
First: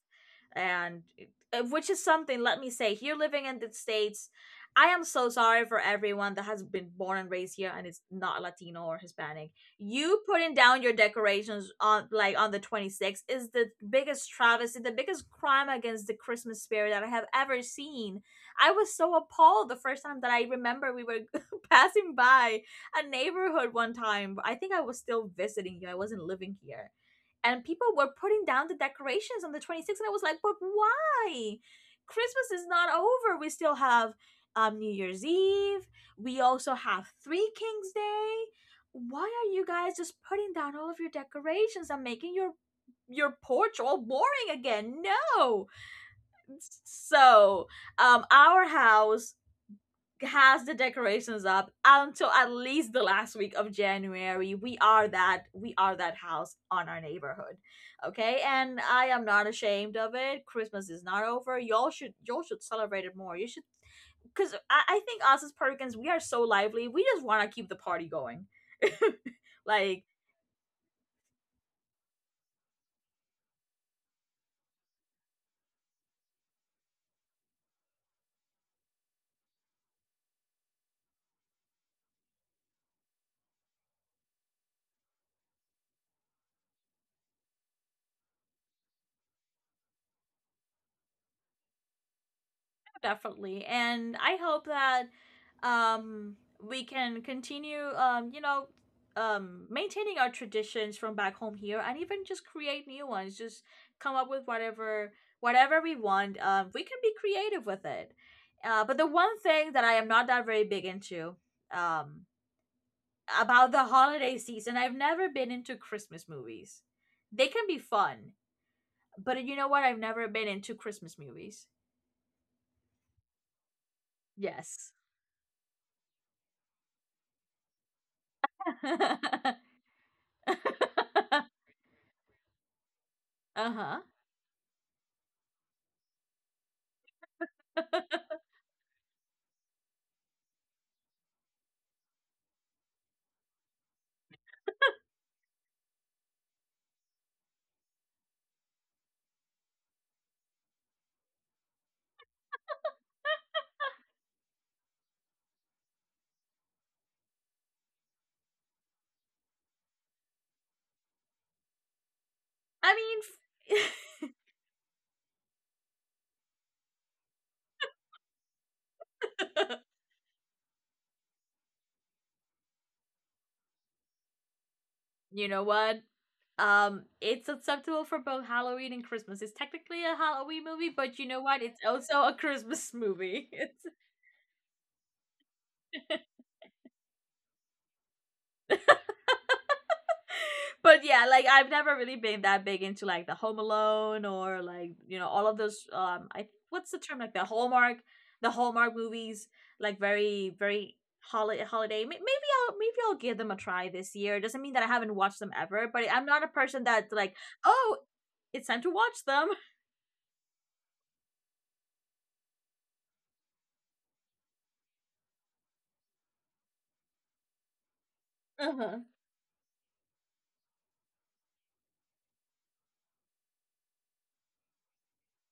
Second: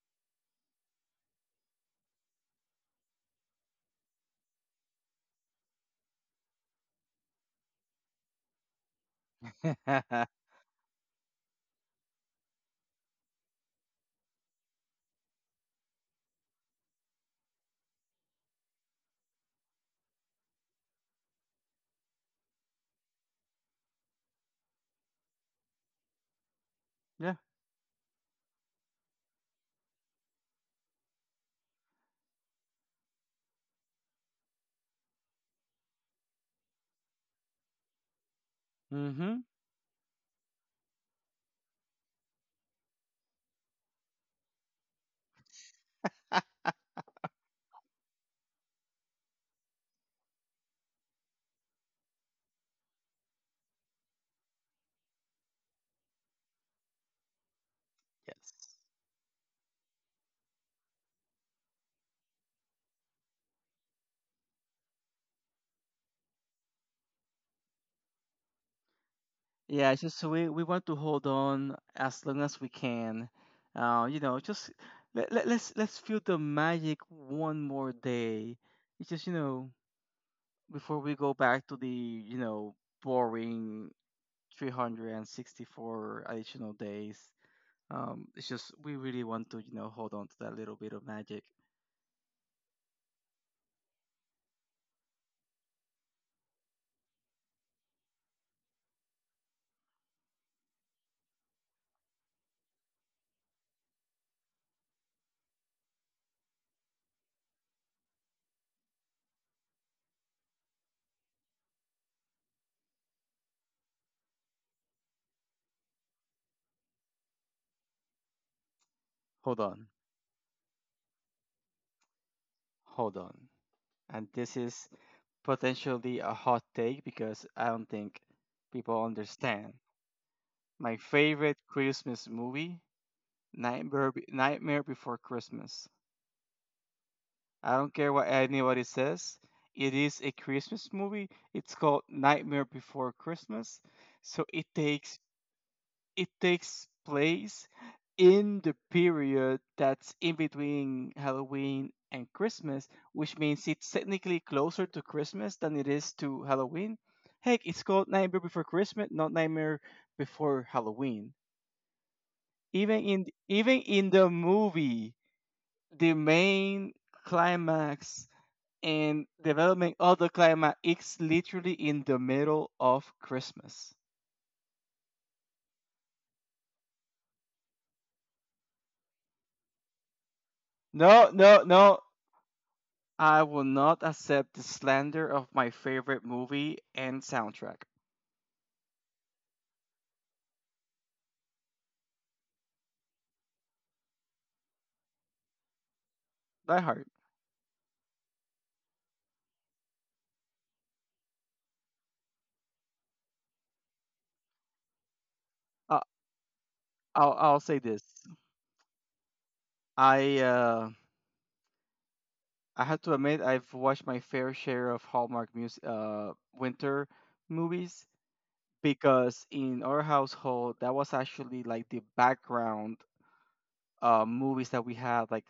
Speaker 1: and which is something. Let me say, here living in the states, I am so sorry for everyone that has been born and raised here and is not Latino or Hispanic. You putting down your decorations on, like, on the 26th is the biggest travesty, the biggest crime against the Christmas spirit that I have ever seen. I was so appalled the first time that I remember we were passing by a neighborhood one time. I think I was still visiting here. I wasn't living here.
Speaker 2: Yeah.
Speaker 1: And people were putting down the decorations on the 26th. And I was like, but why? Christmas is not over. We still have New Year's Eve. We also have Three Kings Day. Why
Speaker 2: Mm-hmm.
Speaker 1: are you guys just putting down all of your decorations and making your porch all boring again? No. So, our house has the decorations up until at least the last week of January. We are that, we are that house on our neighborhood. Okay?
Speaker 2: Yes.
Speaker 1: And I am not ashamed of it. Christmas is not over. Y'all should, y'all should celebrate it more. You should, because I think us as Perkins, we are so lively. We just wanna keep the party going.
Speaker 2: Yeah, it's
Speaker 1: like
Speaker 2: just we want to hold on as long as we can. You know, just let's feel the magic one more day. It's just, you know, before we go back to the, you know, boring 364 additional days. It's just we really want to, you know, hold on to that little bit of magic.
Speaker 1: definitely and I hope that um we can continue, maintaining our traditions from back home here, and even just create new ones, just come up with whatever. Whatever we want, we can be creative with it. But the one thing that I am not that very big into, um about the holiday season: I've never been into Christmas movies. They can be fun, but you
Speaker 2: Hold
Speaker 1: know what
Speaker 2: on,
Speaker 1: I've never been into Christmas movies.
Speaker 2: hold on. And this
Speaker 1: Yes.
Speaker 2: is potentially a hot take because I don't think people understand. My favorite Christmas movie,
Speaker 1: Uh-huh.
Speaker 2: Nightmare Before Christmas. I don't care what anybody says. It is a Christmas movie. It's called Nightmare Before Christmas. So it takes place in the period that's in between Halloween and Christmas, which means it's technically closer to Christmas than it is to Halloween. Heck, it's called Nightmare Before Christmas, not Nightmare Before Halloween.
Speaker 1: I mean,
Speaker 2: Even in the movie, the main climax and development of the climax is literally in the middle of Christmas.
Speaker 1: you know what? It's acceptable for both Halloween and Christmas. It's technically a Halloween movie, but you
Speaker 2: No,
Speaker 1: know what?
Speaker 2: no,
Speaker 1: It's
Speaker 2: no,
Speaker 1: also a Christmas
Speaker 2: I
Speaker 1: movie.
Speaker 2: will
Speaker 1: It's
Speaker 2: not accept the slander of my favorite movie and soundtrack.
Speaker 1: but yeah, like I've never really been that big into like the Home Alone, or like, you know, all of those. I,
Speaker 2: Die
Speaker 1: what's the
Speaker 2: Hard.
Speaker 1: term, like the Hallmark, the Hallmark movies, like very very, holiday holiday, maybe I'll give them a try this year. It doesn't mean that I haven't watched them ever,
Speaker 2: Uh,
Speaker 1: but I'm not a person that's like,
Speaker 2: I'll say
Speaker 1: oh,
Speaker 2: this.
Speaker 1: it's time to watch them.
Speaker 2: I uh I have to admit I've watched my fair share of Hallmark music winter movies
Speaker 1: Uh-huh.
Speaker 2: because in our household that was actually like the background movies that we had like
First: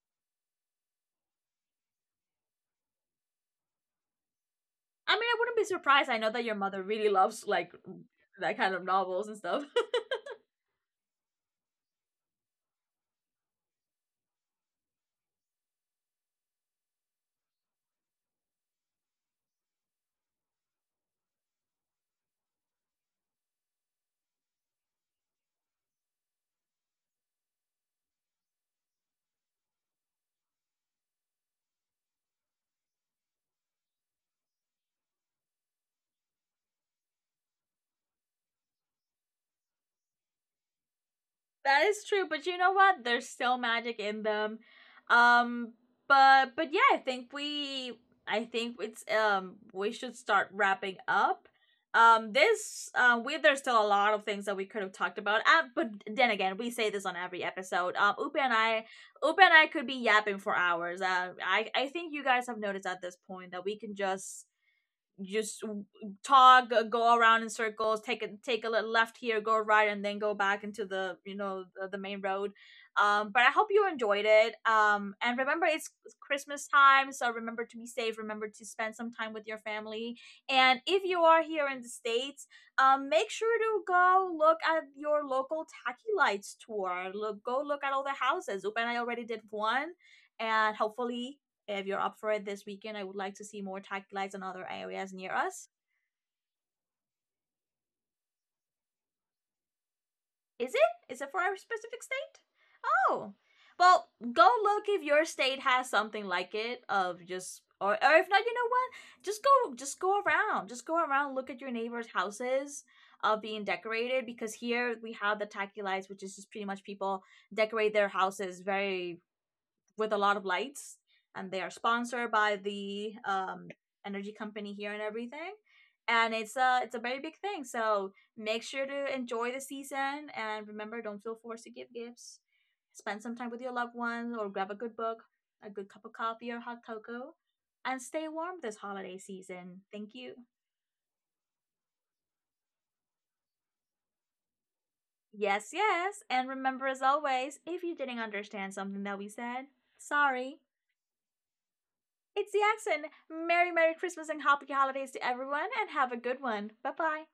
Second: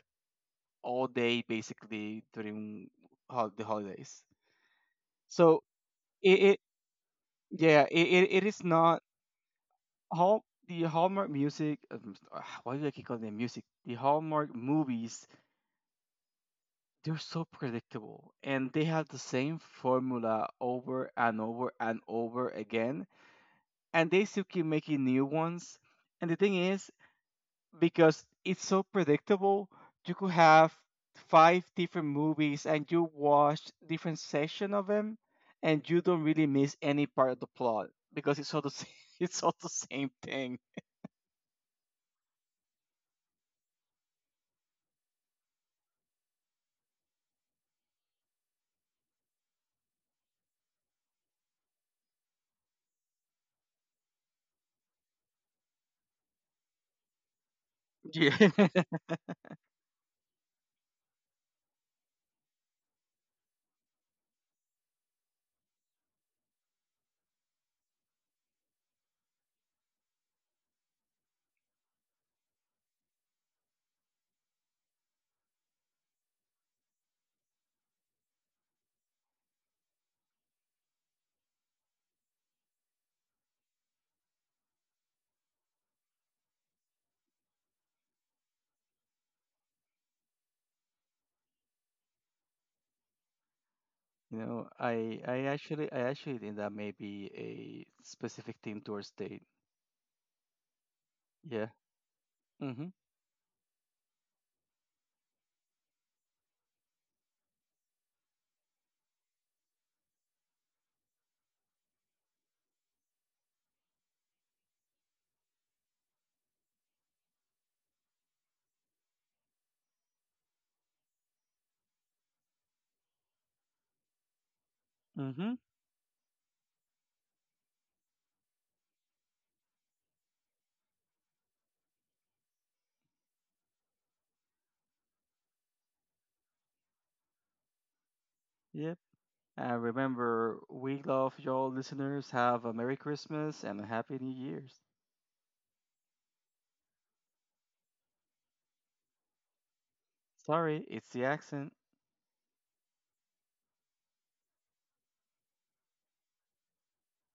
Speaker 2: all day basically during the holidays.
Speaker 1: I mean, I wouldn't
Speaker 2: So
Speaker 1: be surprised. I know
Speaker 2: it,
Speaker 1: that your
Speaker 2: it
Speaker 1: mother really loves like
Speaker 2: yeah it
Speaker 1: that
Speaker 2: is
Speaker 1: kind of
Speaker 2: not
Speaker 1: novels and stuff.
Speaker 2: Hall the Hallmark music. Why do I keep calling them music? The Hallmark movies. They're so predictable, and they have the same formula over and over and over again, and they still keep making new ones. And the thing is, because it's so predictable, you could have five different movies, and you watch different section of them, and you don't really miss any part of the plot because it's all the same. It's all the same thing.
Speaker 1: That is true, but you know what? There's still magic in them. Um but yeah, I think we I think it's, we should start wrapping up. This we There's still a lot of things that we could have talked about. But then again, we say this on every episode.
Speaker 2: Yeah.
Speaker 1: Upe and I could be yapping for hours. I think you guys have noticed at this point that we can just just talk, go around in circles, take a little left here, go right, and then go back into the, the main road. But I hope you enjoyed it, and remember, it's Christmas time, so remember to be safe, remember to spend some time with your family, and if you are here in the States, make sure to go look at your local tacky lights tour. Look Go look at all the houses. Oop and I already did one, and hopefully, if you're up for it this weekend, I would like to see more taxi lights
Speaker 2: You
Speaker 1: in other
Speaker 2: know,
Speaker 1: areas near us.
Speaker 2: I actually think that may be a specific team tour state.
Speaker 1: Is it? Is it for a
Speaker 2: Yeah.
Speaker 1: specific state?
Speaker 2: Mhm.
Speaker 1: Oh, well, go look if your state has something like it. Of just, or if not, you know what? Just go, just go around, look at your neighbors' houses of being decorated, because here we have the tacky lights, which is just pretty much people decorate their houses very with a lot of lights, and they are sponsored by the energy company here and everything.
Speaker 2: Mhm.
Speaker 1: And it's a very big thing. So make sure to enjoy the season, and remember, don't feel forced to give gifts. Spend some time with your loved ones, or grab a good book, a good cup of coffee, or hot cocoa, and stay warm this
Speaker 2: Yep.
Speaker 1: holiday
Speaker 2: And
Speaker 1: season. Thank you.
Speaker 2: remember, we love y'all listeners. Have a Merry Christmas and a Happy New Year's.
Speaker 1: Yes, yes. And remember, as always, if you didn't understand something that we said, sorry.
Speaker 2: Sorry, it's the accent.
Speaker 1: It's the accent. Merry, Merry Christmas and Happy Holidays to everyone, and have a good one. Bye bye.